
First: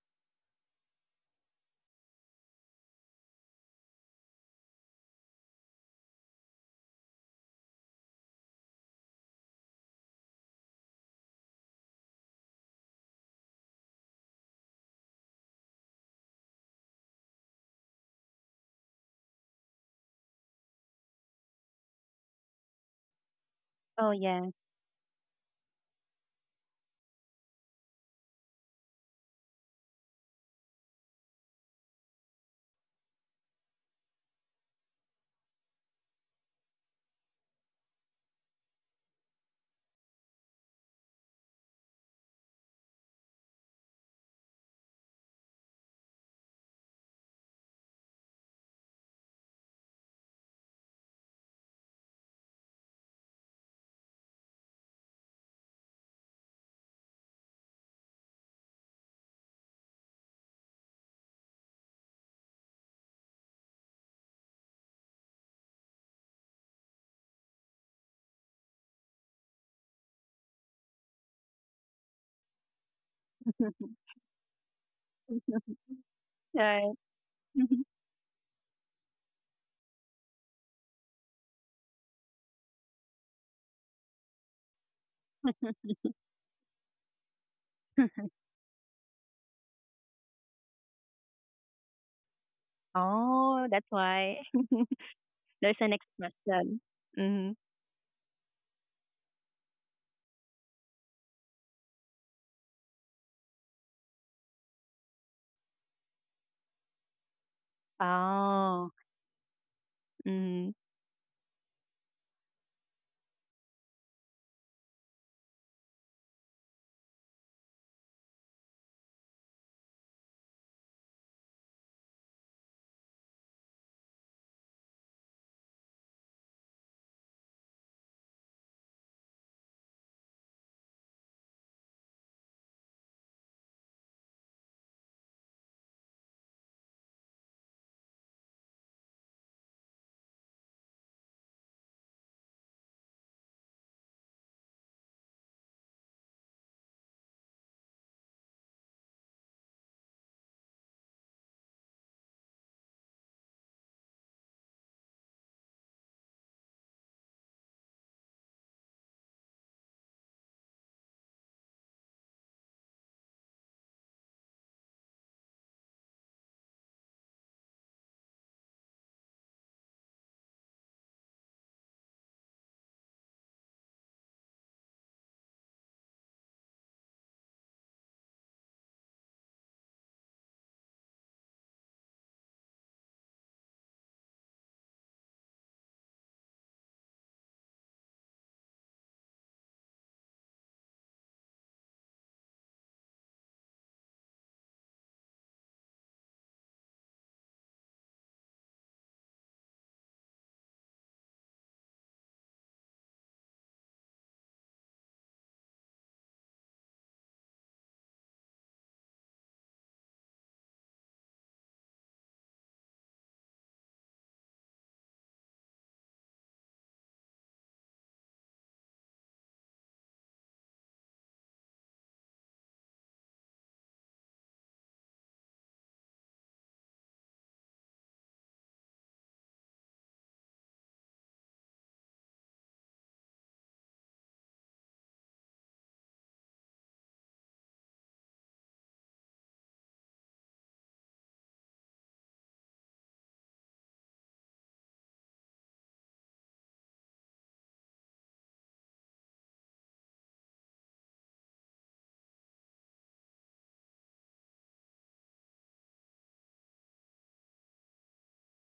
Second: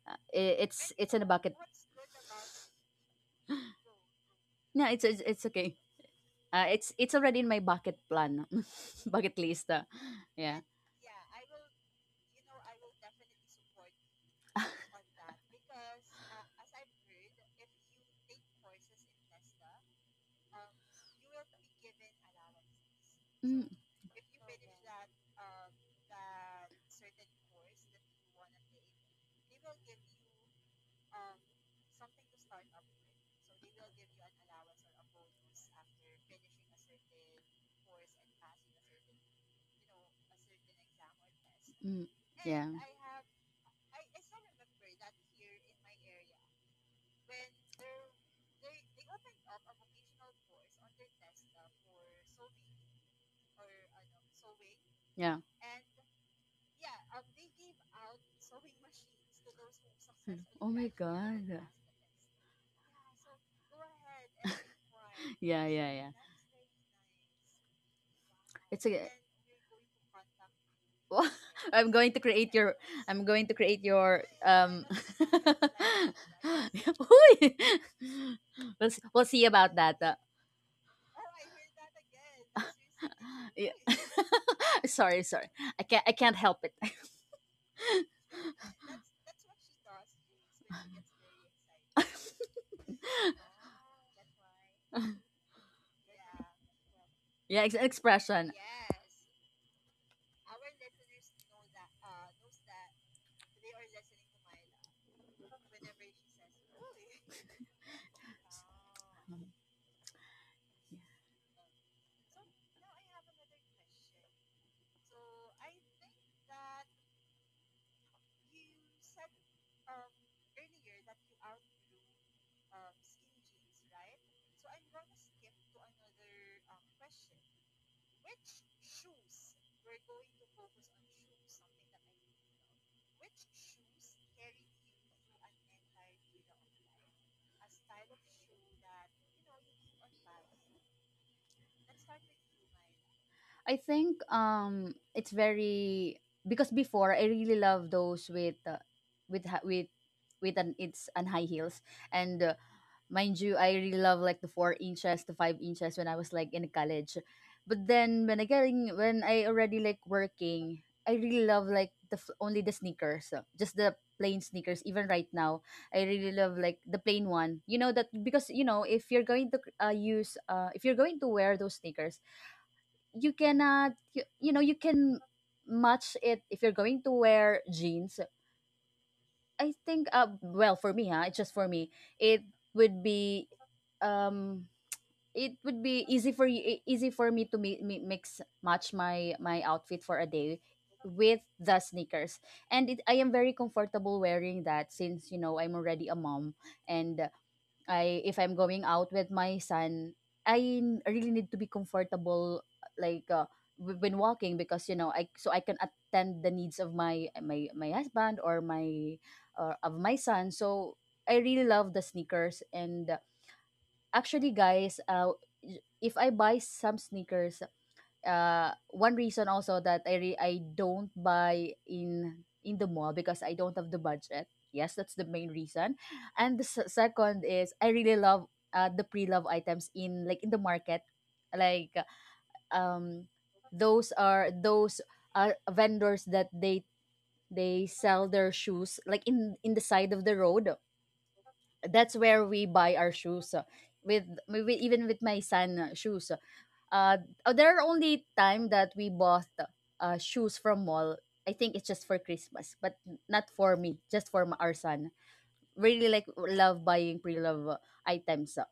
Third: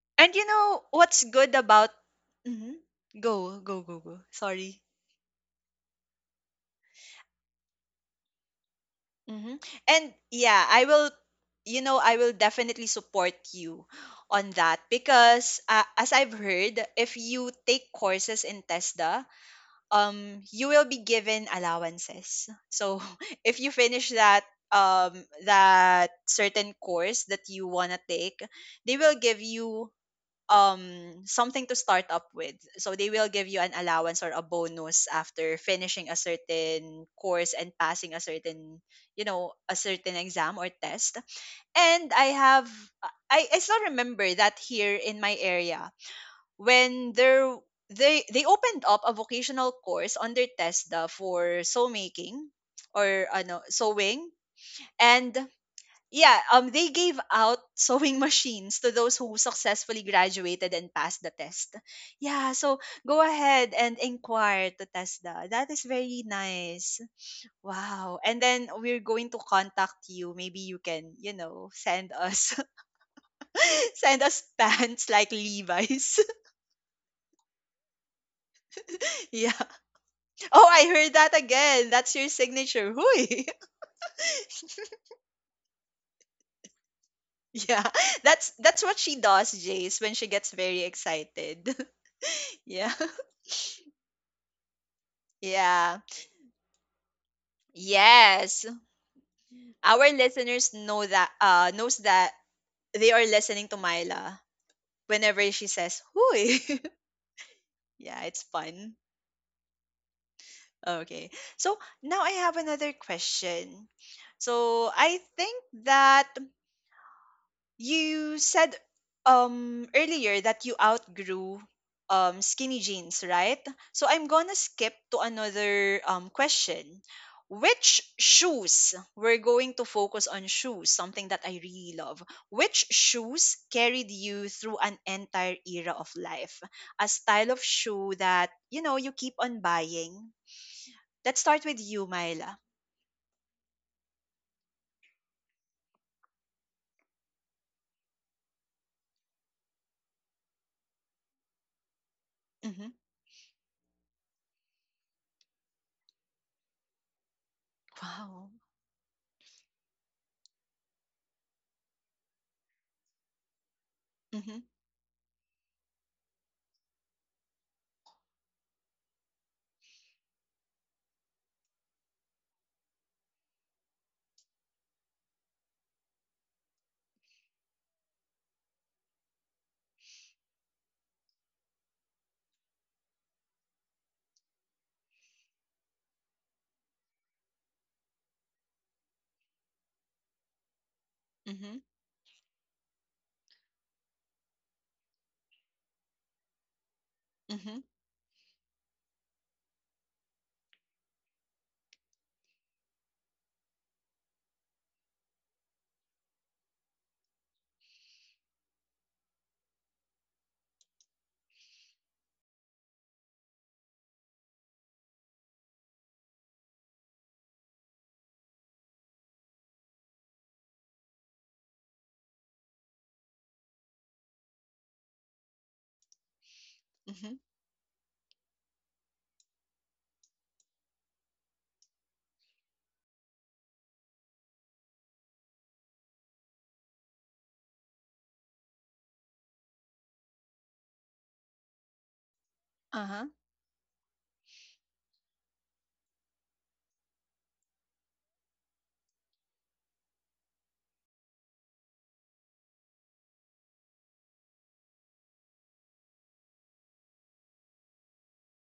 And you it, know it's in what's a bucket. good about. Mhm. Go, go, go, go. Sorry. No, it's okay. It's already in my bucket plan, bucket Mhm. list. And Yeah. yeah, I will, you know, I will definitely support you on that because as I've heard, if you take courses in TESDA, you will be given allowances. So if Mm, you Oh, finish that yeah. um that certain course that you wanna take, they will give you something to start up with, so they will give you an allowance or a bonus after finishing a certain course and passing a certain, you know, a certain exam or test. mm, And I yeah. have I still remember that here in my area, when there they opened up a vocational course on their TESDA for sew making or ano sewing. And Yeah. yeah, they gave out sewing machines to those who successfully Hmm. Oh graduated my and passed the god. test. Yeah, so go ahead and inquire to Tesla. Yeah, That is yeah, yeah. very nice. Wow. And then It's we're a going to contact you. Maybe you can, you know, I'm going send to create us your I'm going to create send your us pants like Levi's. Right. Uy! We'll see Yeah. about that. Oh, I heard that again. That's your signature. Hui. Yeah. Sorry, sorry. I can't help it. Yeah. That's what she does, Jace, when she gets very excited. Yeah. Oh, that's why. There's a Yeah. next question. Mm-hmm. Yeah, expression. Yes, our listeners know that knows that they are listening to Myla whenever she says "Hui." Yeah, it's Oh. fun. Um, Mm-hmm. yeah. Okay, so now I have another question. So I think that you said earlier that you outgrew skinny jeans, right? So I'm gonna skip to another question. Which shoes? We're going to focus on shoes, something that I really love. Which shoes carried you through an entire era of life? A style of shoe that, you know, you keep on buying. Let's start with you, Myla. I think it's very because before I really love those with with ha- with with an it's and high heels and Mm-hmm. mind you I really love like the 4 inches to 5 inches when I was like in college, but then when I Wow. getting when I already like working I really love like the only the sneakers, just the plain Mm-hmm. sneakers even right now. I really love like the plain one, you know, that because you know if you're going to use if you're going to wear those sneakers you cannot you know you can match it if you're going to wear jeans. I think well for me huh it's just for me it would be um it would be easy for you easy for me to mix match my outfit for a day with Mm-hmm. the sneakers, and it, I am very comfortable wearing that since you know I'm already a mom. And Mm-hmm. I if I'm going out with my son, I really need to be comfortable like when walking because you know I so I can attend the needs of my husband or my or of my son. So I really love the sneakers and actually guys, if I buy some sneakers one reason also that I don't buy in the mall because I don't have the budget. Yes, that's the main reason. And the Mm-hmm. second is I really love the pre-love items in like in the market. Like um those are vendors that they sell their shoes like in the side of the road. That's where we buy our Uh-huh. shoes, with even with my son shoes. Uh, oh, there are only time that we bought shoes from mall. I think it's just for Christmas, but not for me, just for my, our son. Really like love buying pre-love items.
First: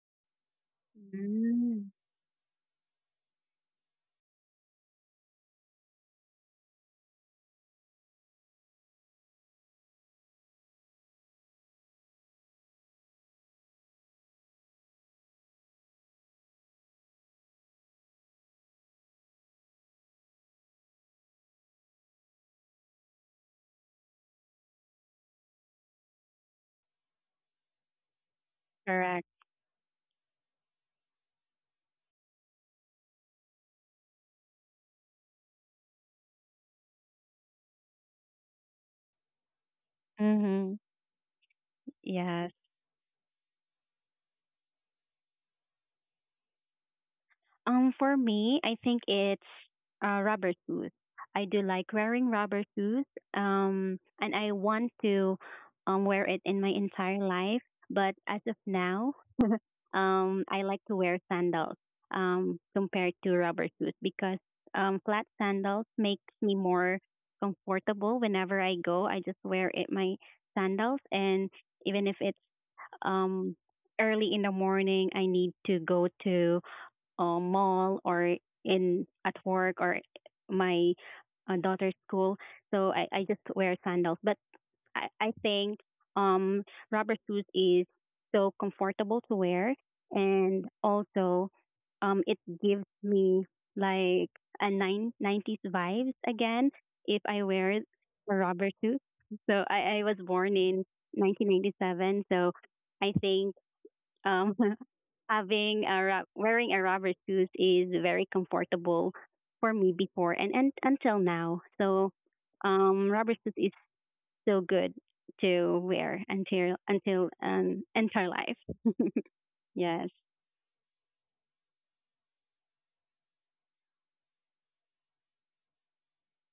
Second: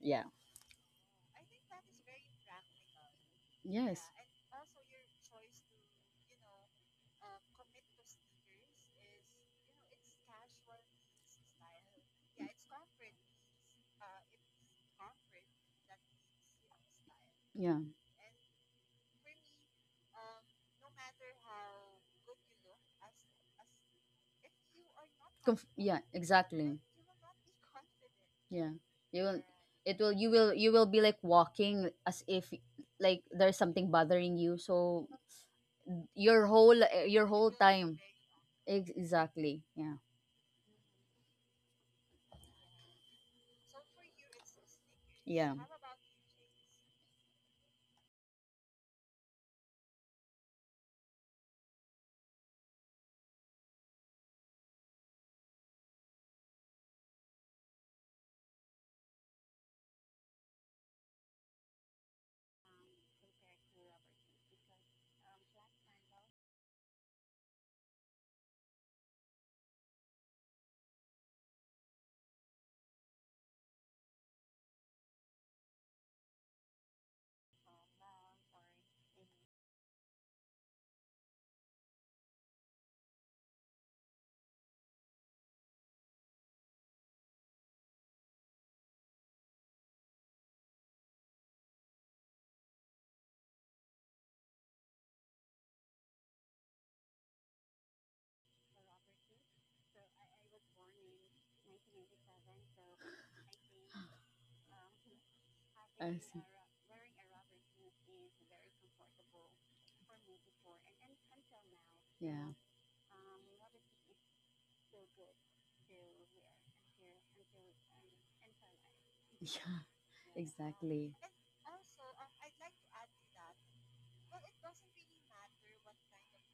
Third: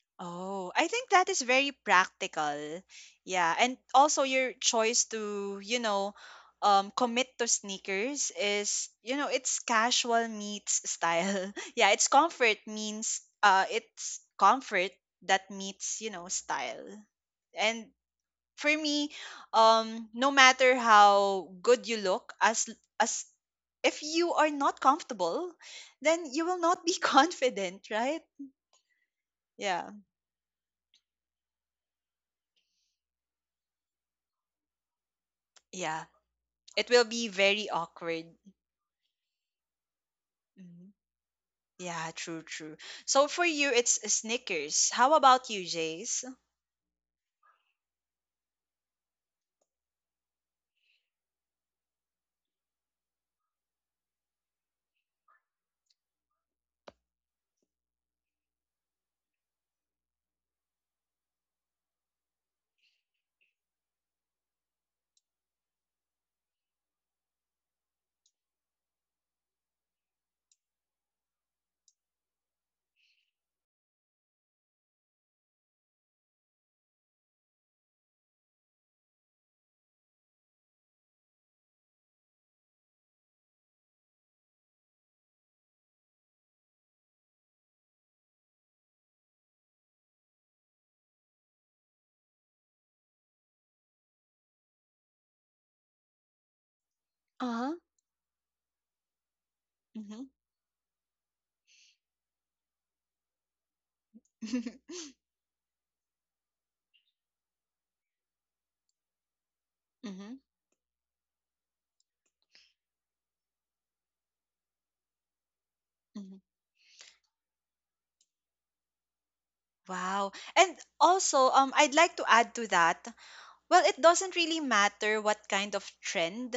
Yeah. Oh, I think that is very Mm. practical. Yeah, and Yes. also your choice to, you know, commit to sneakers is, you know, it's casual meets style. Yeah, it's comfort means it's comfort that meets, you know, style. Yeah. And for me, no matter how good you look, as if you are not comfortable, Yeah. then you will Exactly. not be confident, right? Yeah. You Correct. will Yeah. it will you will be like walking as if like there's something bothering you. So Yeah. your whole It will your be whole very time awkward. Exactly. Yeah. Mm-hmm. Mhm. Yeah, true, Yes. true. So for you, it's Snickers. How about Yeah. you, Jace? For me, I think it's rubber shoes. I do like wearing rubber shoes, and I want to wear it in my entire life. But as of now, I like to wear sandals compared to rubber shoes because flat sandals makes me more comfortable whenever I go. I just wear it my sandals, and even if it's um, early in the morning, I need to go to mall or in at work or my daughter's school. So I just wear sandals. But I think um, rubber shoes is so comfortable to wear, and also it gives me like a nine nineties vibes again if I Uh wear huh. a rubber shoe. So I was born in 1997, so I think um, having a I see. wearing a rubber shoes is very comfortable for me before Mm-hmm. And until now. So Yeah. Rubber shoes is still good to wear Mm-hmm. Until entire life. Yeah. Yes. Wow. And Exactly. also, I'd like to add to that. Well, it doesn't really matter what kind of trend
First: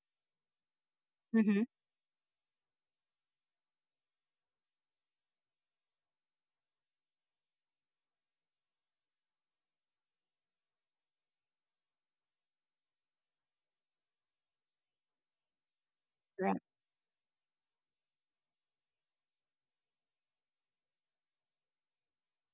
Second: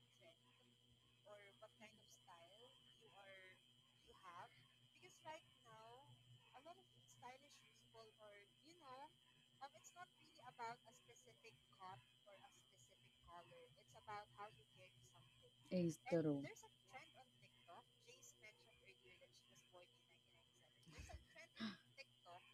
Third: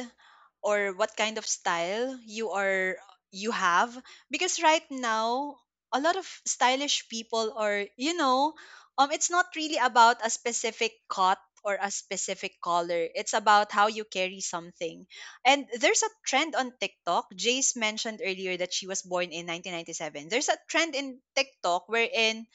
or what kind of Mm-hmm. style you have, because right now a lot of stylish people are, you know, it's not really about a specific cut or a specific color. It's about how you carry something. And It's there's a true. trend Right. on TikTok. Jace mentioned earlier that she was born in 1997. There's a trend in TikTok wherein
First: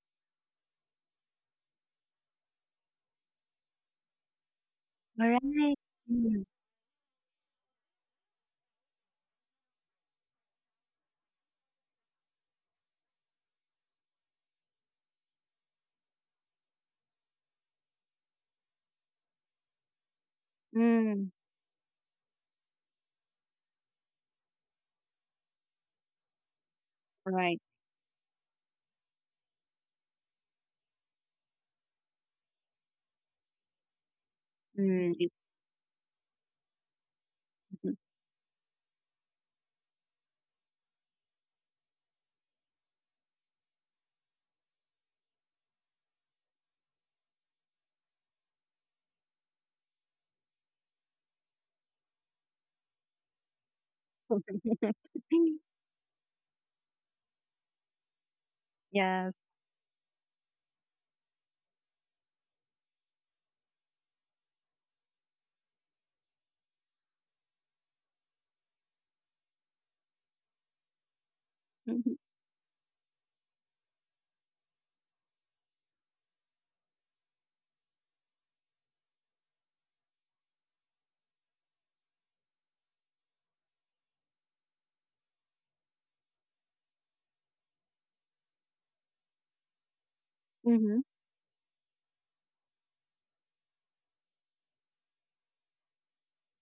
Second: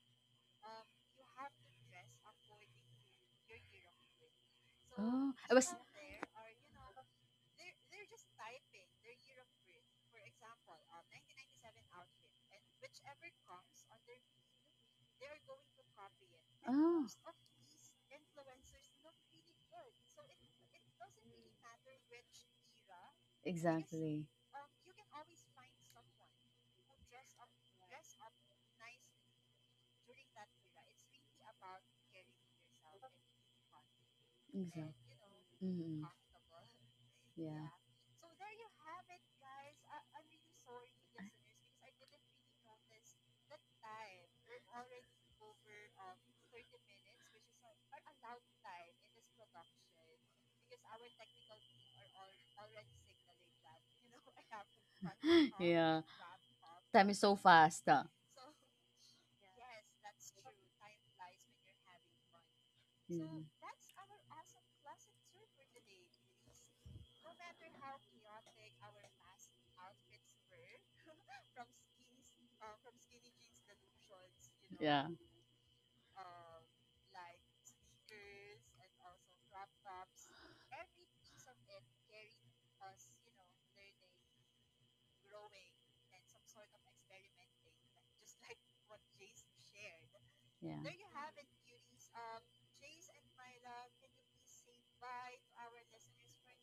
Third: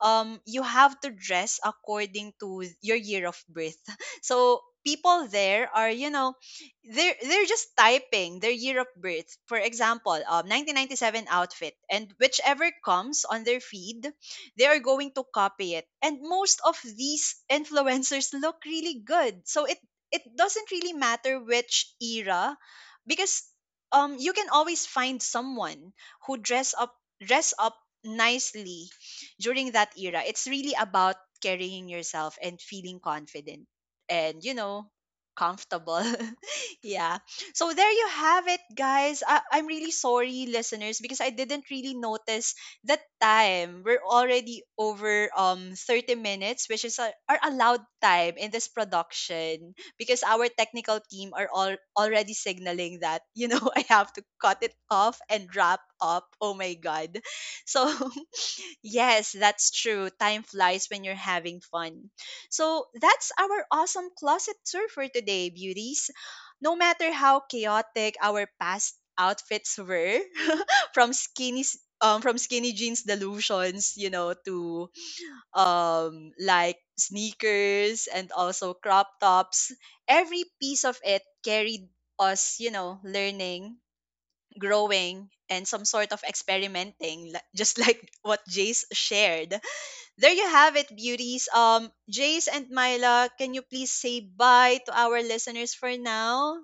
you have to dress according to your year of birth. So people All Oh, I there was. right. are, you know, Mm. they're just typing their year of birth, for example, 1997 outfit, and whichever comes on their feed they are going to copy it, and most of Oh, these influencers look really good. So it doesn't really Mm. matter which era, because exactly. Exactly. you can always find someone who dress up dress Right. up nicely during that era. It's really about carrying yourself and feeling confident and, you know, Mm. comfortable. Mm-hmm. Yeah. Yeah. So there you have it, guys. I'm really sorry, listeners, because I didn't really notice the time. We're already over 30 minutes, which is our allowed time in this production, because our technical team are all already signaling that, you know, I have to cut it off and wrap yeah. up. Oh my God. Time is so fast. So yes, yes. that's true. Time flies when you're having fun. So that's Mhm. our awesome closet tour for today, beauties. No matter how chaotic our past outfits were, from Mm-hmm. From skinny jeans delusions, you know, to Yeah. Like sneakers and also crop tops, every piece of it carried us, you know, learning, growing, and some sort of experimenting, just like what Jace shared. There you have Yeah. it, Mm-hmm. beauties. Jace and Myla, can you please say bye to our listeners for now?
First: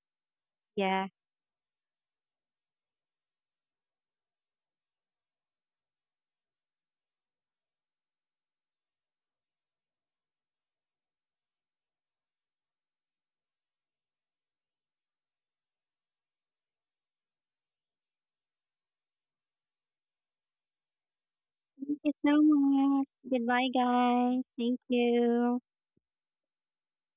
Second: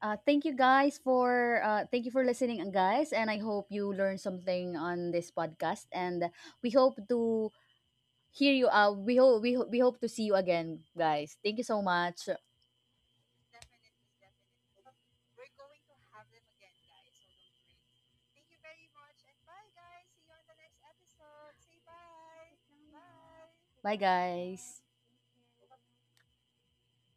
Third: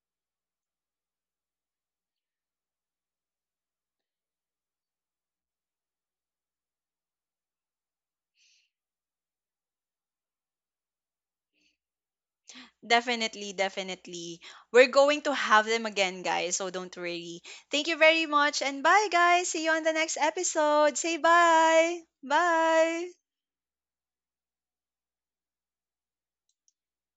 Thank you guys Yeah. for thank you for listening, guys, and I hope you learned something on this podcast. And we hope to hear you. We hope we hope to see you again, guys. Thank you so much. Definitely, definitely. We're going to have them again, guys, so don't worry. Thank you very much, and bye, guys. See you on the next episode. Say Thank bye. you so much. Bye. Goodbye, guys. Thank you.